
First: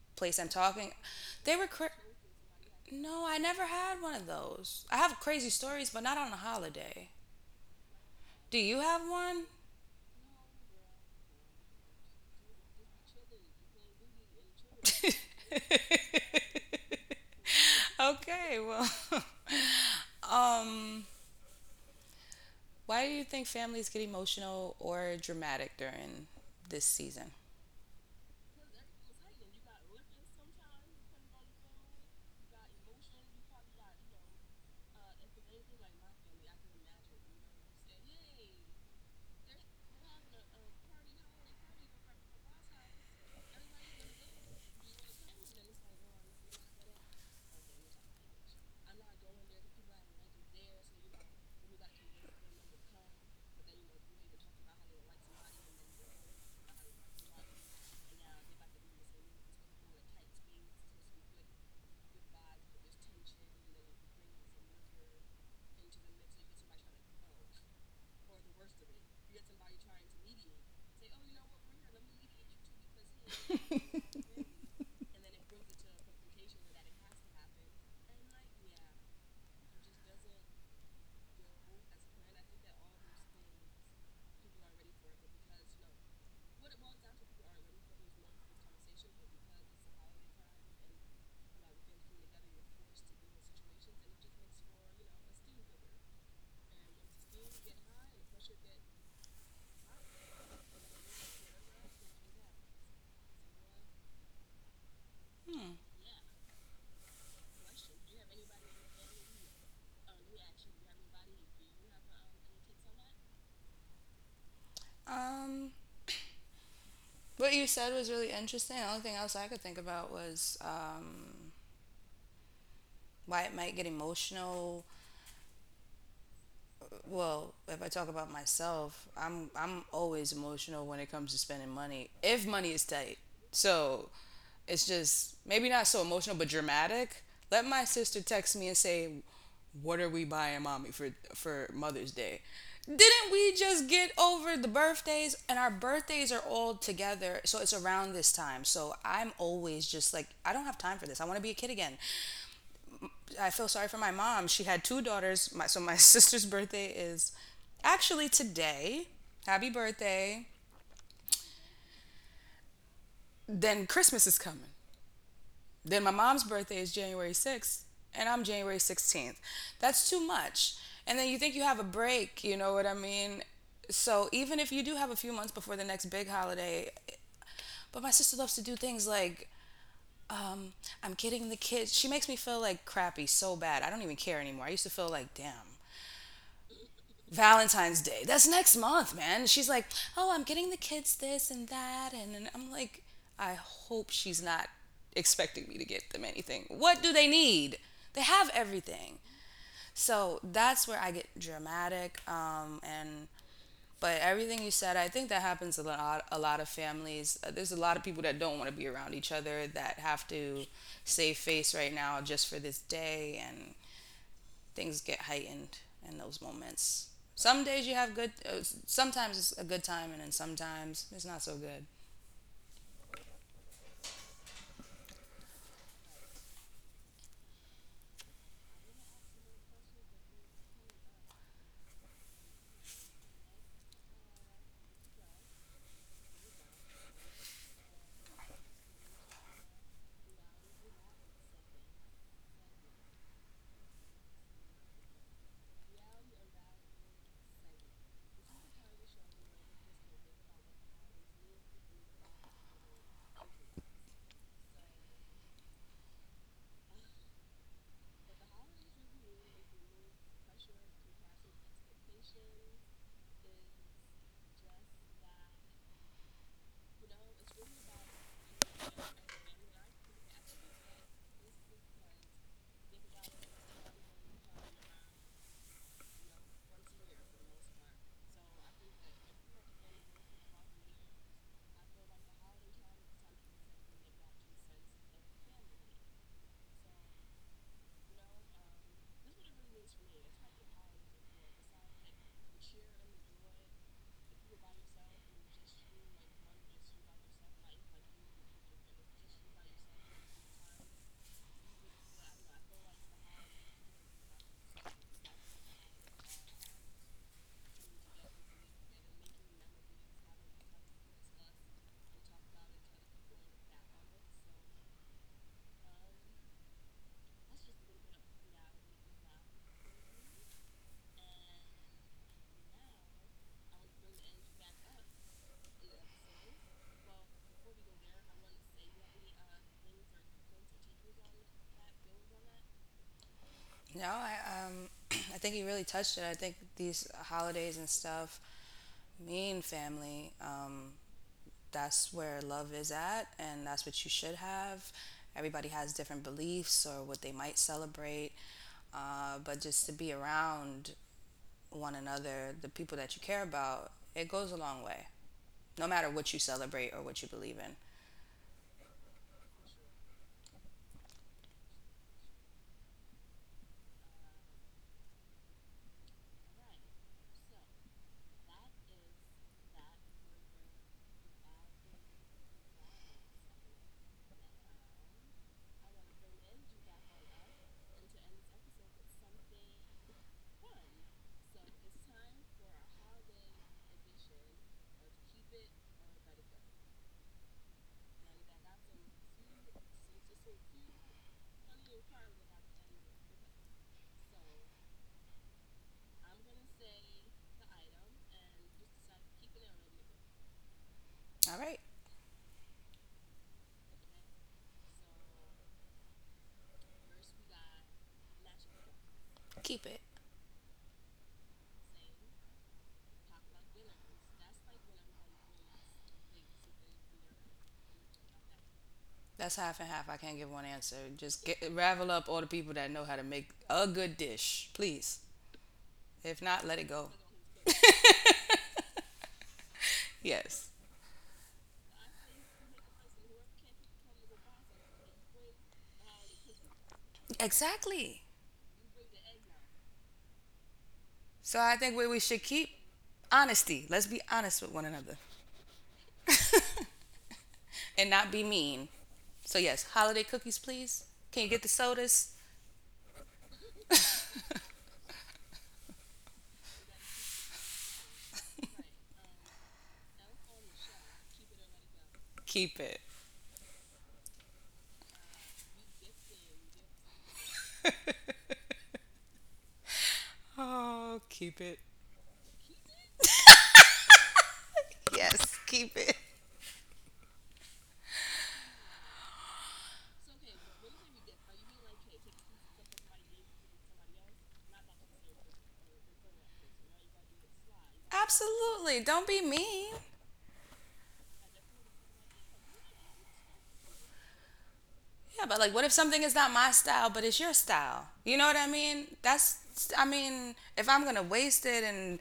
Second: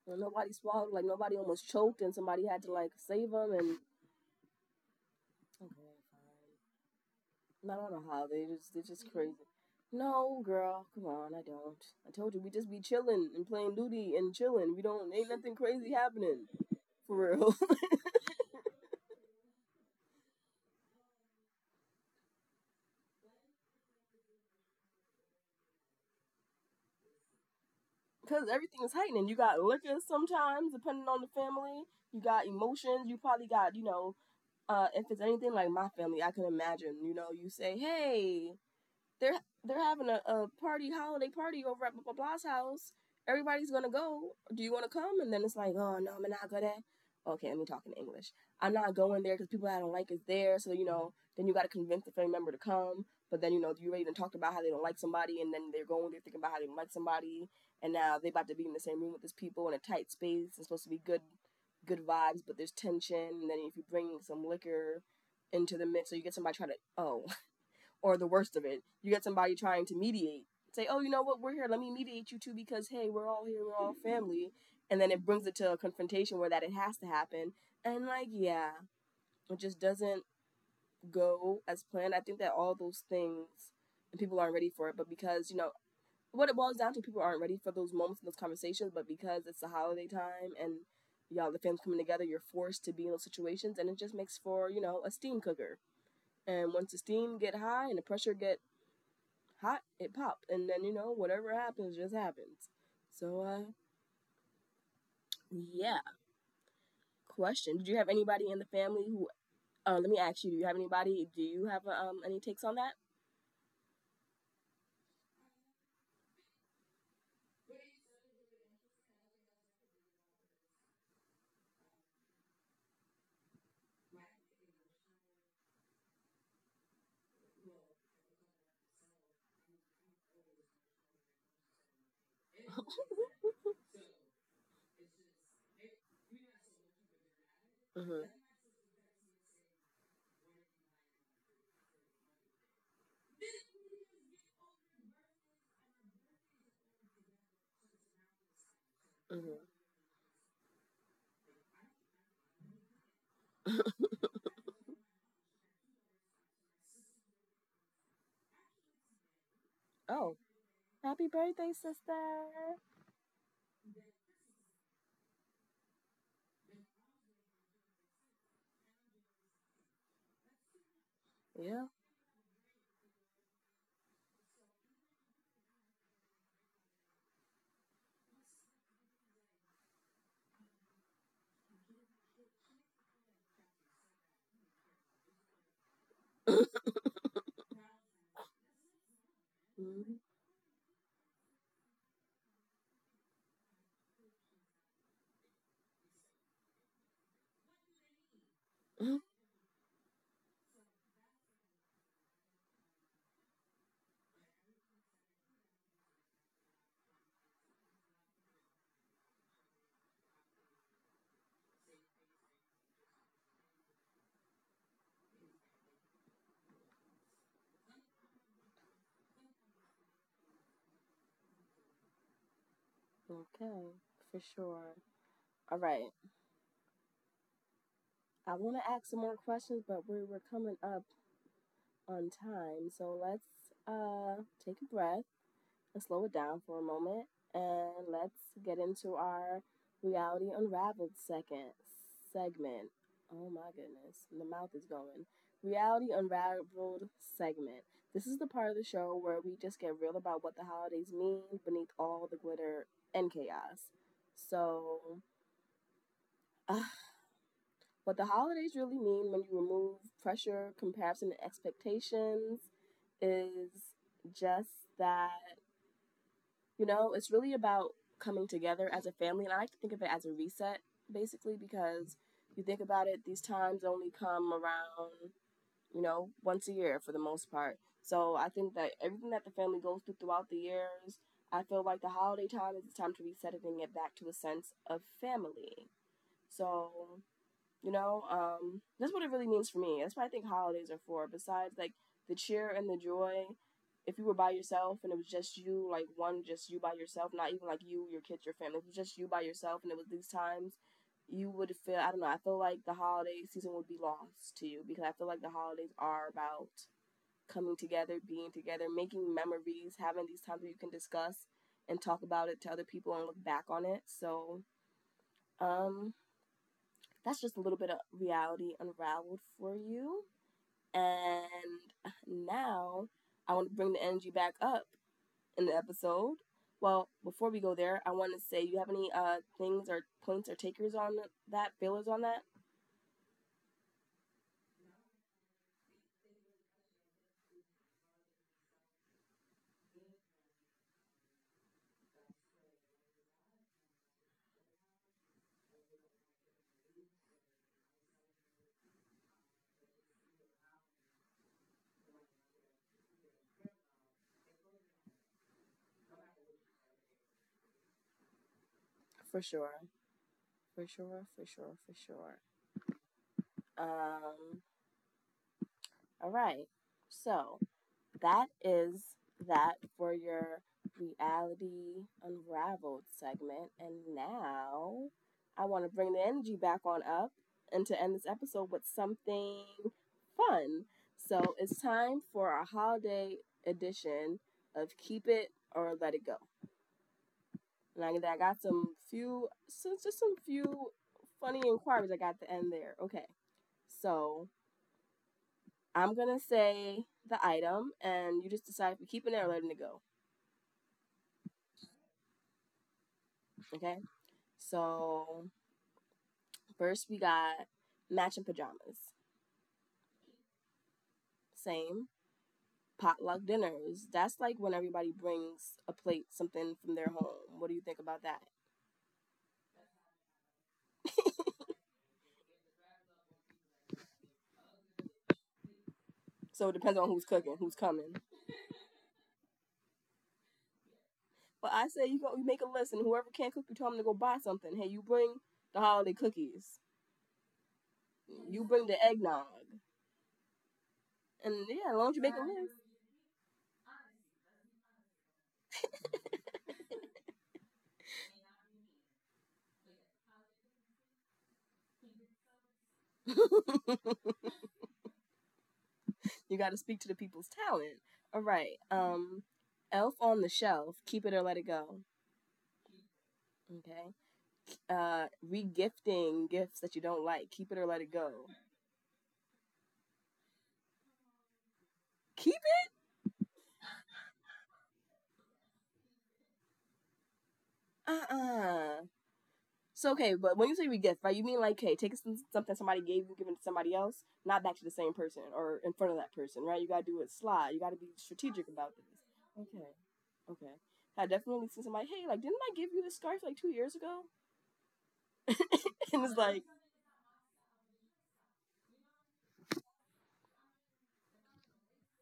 Like,
place I'm
nobody
talking,
swallowed, like nobody
they were
almost
cra-
choked, and somebody had to like
no.
save
I
them,
never
and
had one of those. I have crazy
okay, fine.
stories, but not on a holiday.
I don't know how they
Do
just
you
they're
have
just crazy.
one?
No, girl, come on, I don't. I told you we just be chilling and playing duty and chilling. We don't ain't nothing crazy happening for real.
Okay, well, um, why do you think families get emotional or dramatic during this season?
Cause everything is heightening. You got liquor sometimes, depending on the family. You got emotions. You probably got you know, if it's anything like my family, I can imagine. You know, you say, hey, They're they're having a party, holiday party over at blah blah blah's house. Everybody's gonna go. Do you want to come? And then it's like, oh no, I'm not gonna. Okay, let me talk in English. I'm not going there because people I don't like is there. So you know, then you got to convince the family member to come. But then you know, you already done talked about how they don't like somebody, and then they're going there thinking about how they don't like somebody, and now they about to be in the same room with these people in a tight space. It's supposed to be good, good vibes, but there's tension. And then if you bring some liquor into the mix, so you get somebody try to oh or the worst of it, you get somebody trying to mediate. Say, oh, you know what? We're here. Let me mediate you two because hey, we're all here. We're all family. And then it brings it to a confrontation where that it has to happen. And like, yeah, it just doesn't go as planned. I think that all those things and people aren't ready for it. But because you know what it boils down to, people aren't ready for those moments and those conversations. But because it's the holiday time and y'all the family's coming together, you're forced to be in those situations, and it just makes for you know a steam cooker. And once the steam get high and the pressure get hot, it popped. And then, you know, whatever happens, just happens. So,
Hmm.
yeah. Question: did you have anybody in the family who, let me ask you, do you have anybody, do you have a any takes on that?
Um, what you said was really interesting. The only thing else I could think about was why it might get emotional. Well, if I talk about myself, I'm always emotional when it comes to spending money. If money is tight. So it's just maybe not so emotional but dramatic. Let my sister
Mm-hmm.
text me and say, "What are we buying mommy for Mother's Day?" Didn't we just get over the birthdays, and our birthdays are all together. So it's around this time. So I'm
Mm-hmm.
always just like I don't have time for this. I want to be a kid again. I feel sorry for my mom. She had two daughters. So my sister's birthday is actually today. Happy
Oh,
birthday.
happy birthday, sister.
Then Christmas is coming. Then my mom's birthday is January 6th, and I'm January 16th. That's too much. And then you think you have
Yeah.
a break, you know what I mean? So even if you do have a few months before the next big holiday, but my sister loves to do things like um, I'm getting the kids. She makes me feel like crappy so bad. I don't even care anymore. I used to feel like, damn, Valentine's Day. That's next month, man. She's like,
Mm-hmm.
oh, I'm getting the kids this and that. And I'm like, I hope she's not expecting me to get them anything. What do they need? They have everything. So that's where I get dramatic. And but everything you said, I think that happens a lot. A lot of families. There's a lot of people that don't want to be around each other that have to save face right now just for this day. And things get heightened in those moments. Some days you have good, sometimes it's a good time, and then sometimes it's not so good.
Okay, for sure. All right. I want to ask some more questions, but we're coming up on time. So let's take a breath, slow it down for a moment, and let's get into our Reality Unraveled second segment. Oh my goodness, the mouth is going. Reality Unraveled segment. This is the part of the show where we just get real about what the holidays mean beneath all the glitter and chaos. So, uh, what the holidays really mean when you remove pressure, comparison, and expectations is just that. You know, it's really about coming together as a family. And I like to think of it as a reset, basically, because you think about it, these times only come around, you know, once a year for the most part. So I think that everything that the family goes through throughout the years, I feel like the holiday time is the time to reset it and get back to a sense of family. So you know, that's what it really means for me. That's what I think holidays are for. Besides, like, the cheer and the joy. If you were by yourself and it was just you, like one, just you by yourself, not even like you, your kids, your family, if it was just you by yourself, and it was these times, you would feel, I don't know. I feel like the holiday season would be lost to you because I feel like the holidays are about coming together, being together, making memories, having these times where you can discuss and talk about it to other people and look back on it. So, um, that's just a little bit of Reality Unraveled for you. And now I want to bring the energy back up in the episode. Well, before we go there, I want to say, you have any things or points or takers on that, feelers on that?
No, um, I think he really touched it. I think these holidays and stuff mean family. That's where love is at, and that's what you should have. Everybody has different beliefs or what they might celebrate, but just to be around one another, the people that you care about, it goes a long way, no matter what you celebrate or what you believe in.
For sure, for sure, for sure, for sure. Um, all right. So that is that for your Reality Unraveled segment. And now I want to bring the energy back on up and to end this episode with something fun. So it's time for our holiday edition of Keep It or Let It Go. And I got some few, so just some few funny inquiries I got at the end there. Okay, so I'm gonna say the item, and you just decide if you're keeping it or letting it go.
All right,
Okay. So first we got matching pajamas.
keep it.
Same. Potluck dinners. That's like when everybody brings a plate, something from their home. What do you think about that?
That's half and half. I can't give one answer. Just get, ravel up all the people that know how to make a good dish, please. If
So it
not,
depends
let
on
it
who's
go.
cooking, who's coming.
Yes,
But I say you go, you make a list, and whoever can't cook, you tell them to go buy something. Hey, you bring the holiday cookies.
exactly.
You bring the eggnog. And
So
yeah,
I
as long
think
as you
we,
make
we
a
should keep honesty. Let's be honest with one another and not be mean. So yes, holiday cookies, please. Can you get the sodas?
list. You gotta speak to the people's talent. All right. Elf on the Shelf, Keep It or Let It Go.
Keep it.
Okay. uh Regifting gifts that you don't like. Keep it or let it go.
Oh, keep it.
Keep it.
Yes, keep it.
Uh uh So okay, but when you say regift, right, you mean like, hey, take some- something somebody gave you, give it to somebody else, not back to the same person or in front of that person, right? You gotta do it sly. You gotta be strategic about
Absolutely.
this.
Don't be
Okay,
mean.
okay. I definitely seen somebody, hey, like, didn't I give you this scarf like two years ago?
Yeah, but like, what if something
And
is
it's
not
like,
my style, but it's your style? You know what I mean? That's, I mean, if I'm gonna waste it and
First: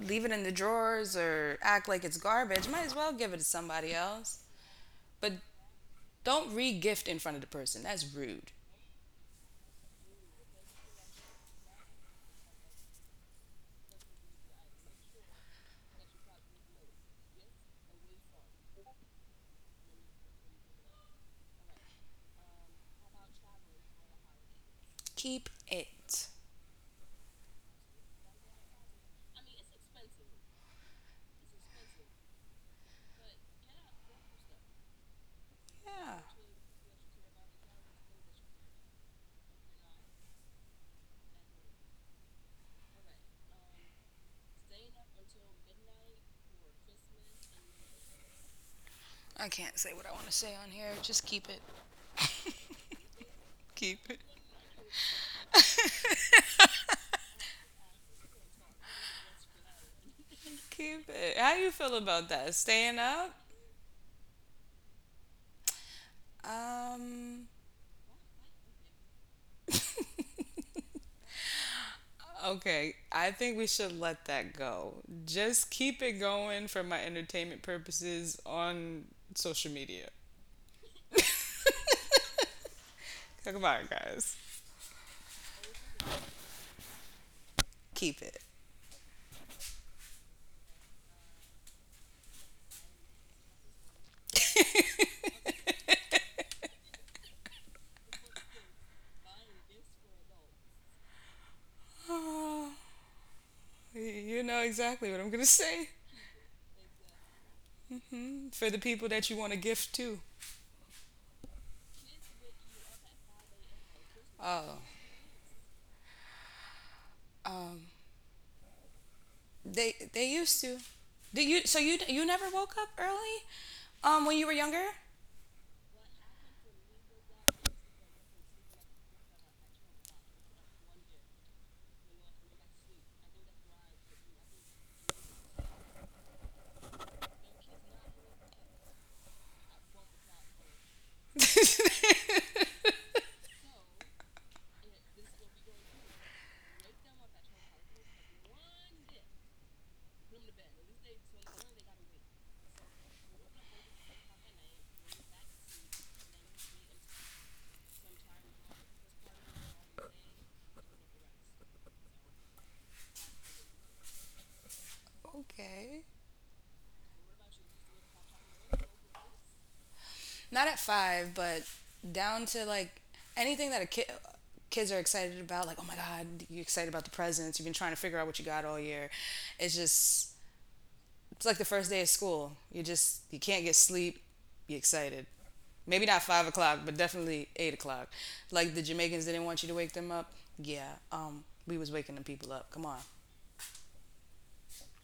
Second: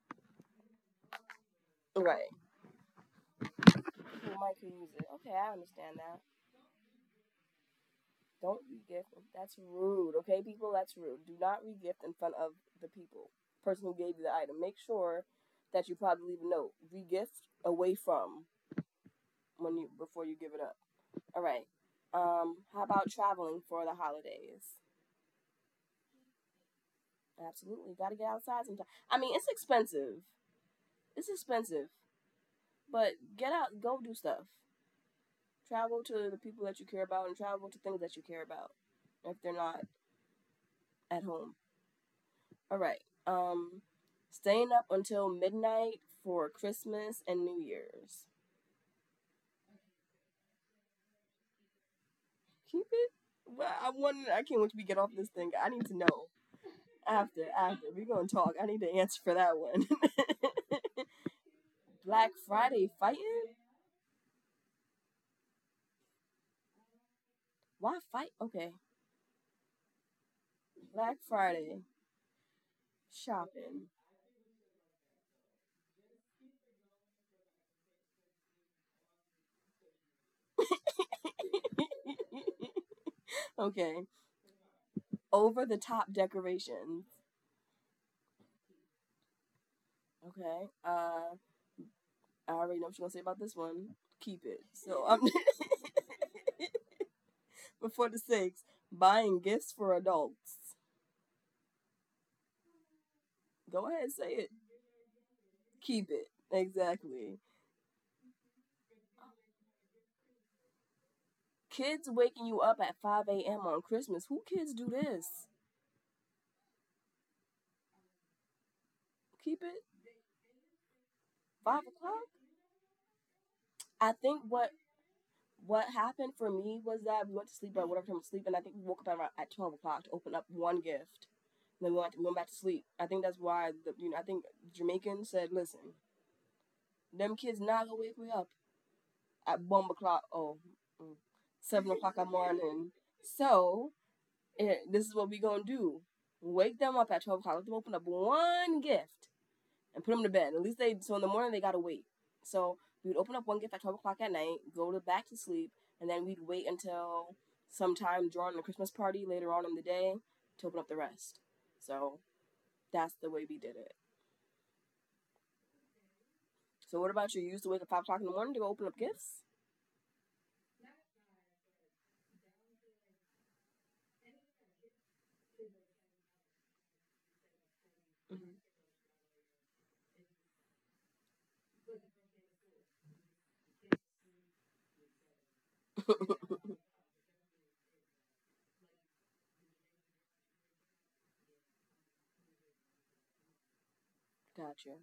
leave it in the drawers or act like it's
right.
garbage, might as well give it to somebody else.
Well, Mike can use it. Okay,
But
I understand now.
don't re gift in front of the person. That's rude.
Don't regift. That's rude, okay, people? That's rude. Do not regift in front of the people, person who gave you the item. Make sure that you probably leave a note. Regift away from when you before you give it up. All right. How about traveling for the holidays?
Keep it.
Absolutely, gotta get outside sometime. I mean, it's expensive. It's expensive, but get out, go do stuff. Travel
Yeah.
to the people that you care about, and travel to things that you care about. If they're not at home. All right. Um, staying up until midnight for Christmas and New Year's.
I can't say what I want to say on here. Just keep it.
Keep it. Well, I
Keep
want.
it.
I can't wait till we get off this thing. I need to know after. After, we're gonna talk. I need to answer for that one.
Keep it. How you feel about
Black
that?
Friday
Staying up?
fighting.
Um,
Why fight? Okay. Black Friday
Okay, I think we
shopping.
should let that go. Just keep it going for my entertainment purposes on social media. Come on,
Okay.
guys.
Over the top decorations.
Keep it.
Okay. I already know what you're gonna say about this one. Keep it. So I'm. Before the six, buying gifts for adults. Go
Oh,
ahead, and say
you
it.
know exactly what I'm gonna say.
Keep it. Exactly.
For the people that you want to gift to.
Kids waking you up at 5 a.m. on Christmas. Who kids
Oh,
do this?
um,
Keep it.
they used to. Did you? So
5
you
o'clock?
never woke up early,
I
when
think
you were
what
younger?
what happened for me was that we went to sleep at whatever time we sleep, and I think we woke up at 12 o'clock to open up one gift. And then we went, to, we went back to sleep. I think that's why, the, you know, I think Jamaican said, listen, them kids not gonna wake me up at 1 o'clock. Oh, mm, 7 o'clock in the morning. So and this is what we gonna do. Wake them up at 12 o'clock. Let them open up one gift and put them to bed. At least they so in the morning they gotta wait. So we would open up one gift at 12 o'clock at night, go to back to sleep, and then we'd wait until sometime during the Christmas party later on in the day to open up the rest. So that's the way we did it.
Okay.
So what about you? You used to wake up 5 o'clock in the morning to go open up gifts?
Not at five, but down to like anything that a kid kids are excited about. Like, oh my god, you're excited about the presents. You've been trying to figure out what you
Mhm.
got all year. It's just it's like the first day of school. You just you can't get sleep. You're excited. Maybe not 5 o'clock, but definitely 8 o'clock. Like the Jamaicans didn't want you to wake them up. Yeah, we was waking the people up. Come on.
Gotcha.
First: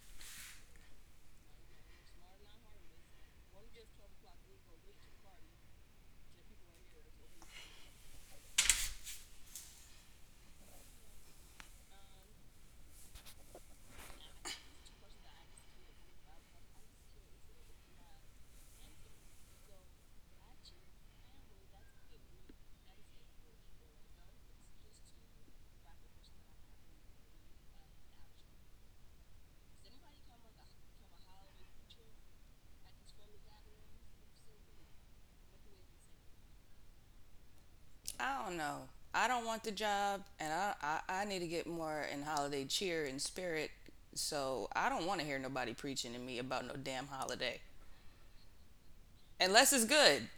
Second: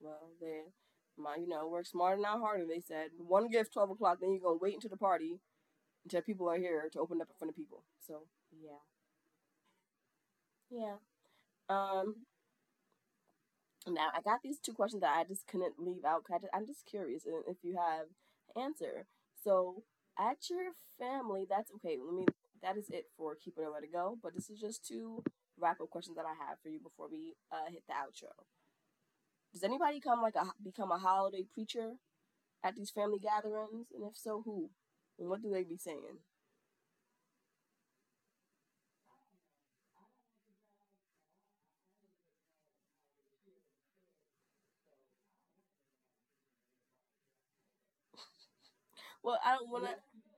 Well then, my you know work smarter not harder. They said one gift 12 o'clock. Then you gonna wait until the party to people out here to open up in front of people. So yeah. Yeah. um, now I got these two questions that I just couldn't leave out. I just, I'm just curious if you have an answer. So at your family, that's okay. Let me. That is it for Keep It or Let It Go. But this is just two wrap up questions that I have for you before we hit the outro. Does anybody come like a become a holiday preacher at these family gatherings? And if so, who? And what do they be saying?
I don't know. I don't want the job, and I need to get more in holiday cheer and spirit. So I don't want to hear nobody preaching to me about no damn holiday,
Well, I don't
unless it's
wanna.
good.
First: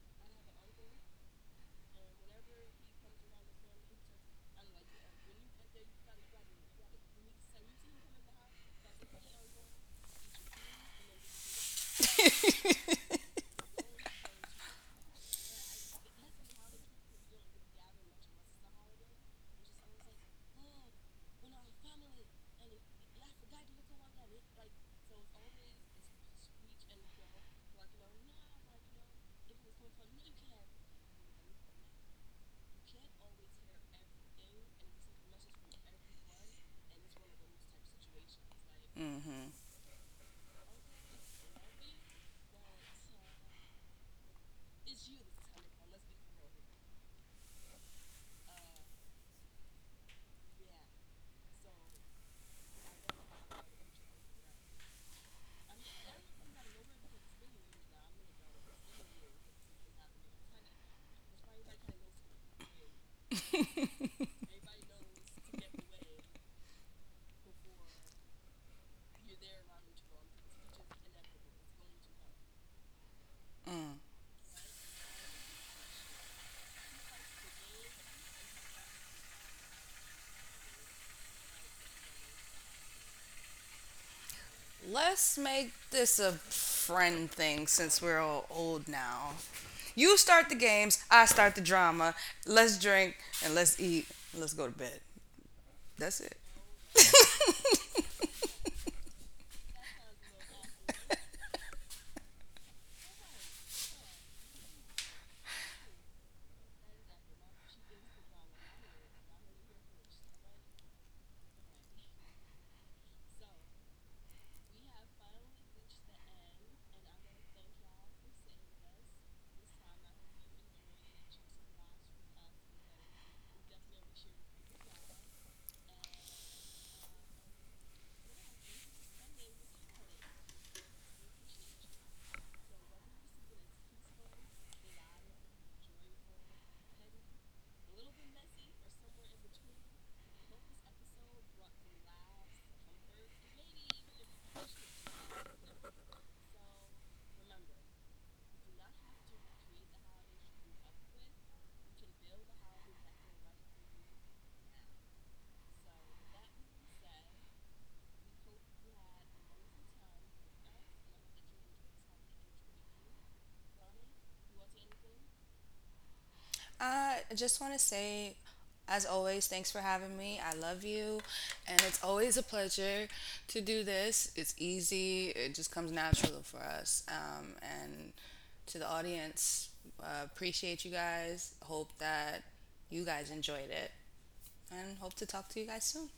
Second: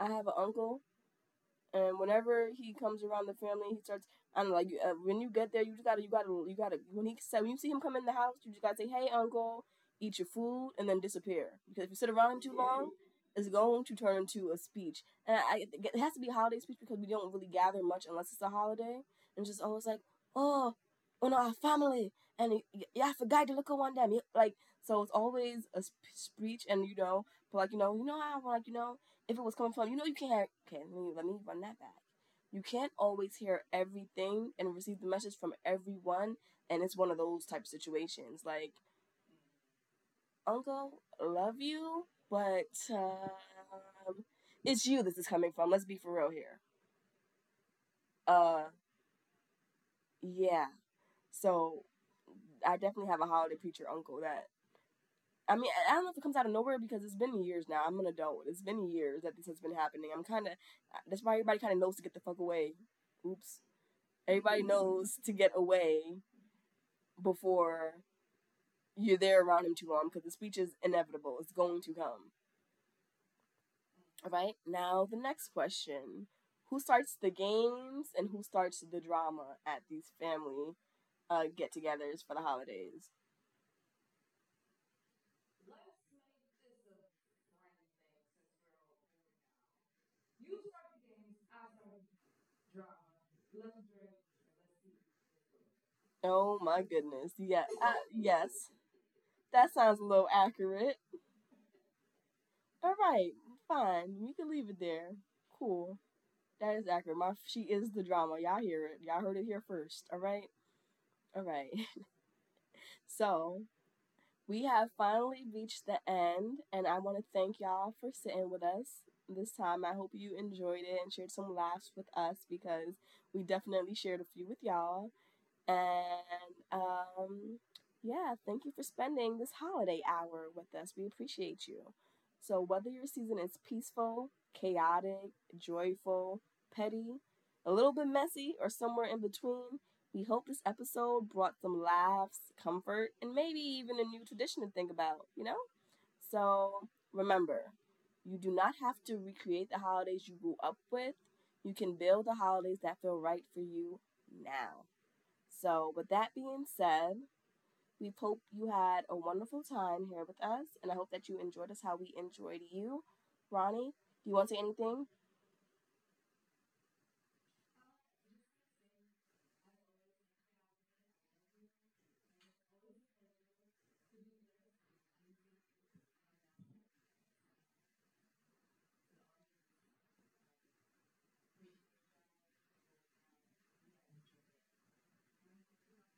I have an uncle, and whenever he comes around the family, he starts. I don't know, like when you get there, you just gotta, you gotta, you gotta. When he said, when you see him come in the house, you just gotta say, "Hey, uncle," eat your food, and then disappear. Because if you sit around him too long, it's going to turn into a speech. And I, it has to be a holiday speech because we don't really gather much unless it's a holiday. And just always like, oh, on our family, and yeah, I forgot to look at one of them. Like so, it's always a speech, and you know, but like you know how like you know, if it was coming from you know, you can't, okay, let me run that back. You can't always hear everything and receive the message from everyone, and it's one of those type of situations, like
Mm-hmm.
uncle love you, but um, it's you, this is coming from, let's be for real here. uh yeah. So I definitely have a holiday preacher uncle that, I mean, I don't know if it comes out of nowhere, because it's been years now, I'm an adult, it's been years that this has been happening, I'm kind of, that's why everybody kind of knows to get the fuck away. Oops. Everybody knows to get away before you're there around him too long, because the speech is inevitable. It's going to come.
Mm.
All right. Now, the next question: who starts the games and who starts the drama at these family get togethers for the holidays?
Let's make this a friend thing since we're all old now. You start the games, I start the drama. Let's drink and let's eat. And let's go to bed. That's it.
Oh my goodness. Yeah. Yes. That sounds a little accurate. All right. Fine. We can leave it there. Cool. That is accurate. My, she is the drama. Y'all hear it. Y'all heard it here first. All right. All right. So we have finally reached the end, and I want to thank y'all for sitting with us this time. I hope you enjoyed it and shared some laughs with us, because we definitely shared a few with y'all. And yeah, thank you for spending this holiday hour with us. We appreciate you. So, whether your season is peaceful, chaotic, joyful, petty, a little bit messy, or somewhere in between, we hope this episode brought some laughs, comfort, and maybe even a new tradition to think about, you know? So, remember, you do not have to recreate the holidays you grew up with. You can build the holidays that feel right for you now. So, with that being said, we hope you had a wonderful time here with us, and I hope that you enjoyed us how we enjoyed you. Ronnie, do you want to say anything?
I just want to say, as always, thanks for having me. I love you, and it's always a pleasure to do this. It's easy, it just comes natural for us. And to the audience, appreciate you guys. Hope that you guys enjoyed it, and hope to talk to you guys soon.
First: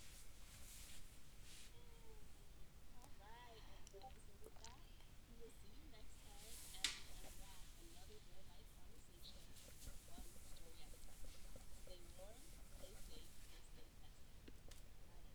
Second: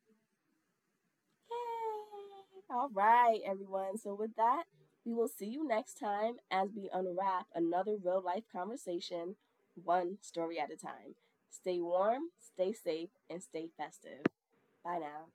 Yay! All right, everyone. So, with that, we will see you next time as we unwrap another real life conversation, one story at a time. Stay warm, stay safe, and stay festive. Bye now.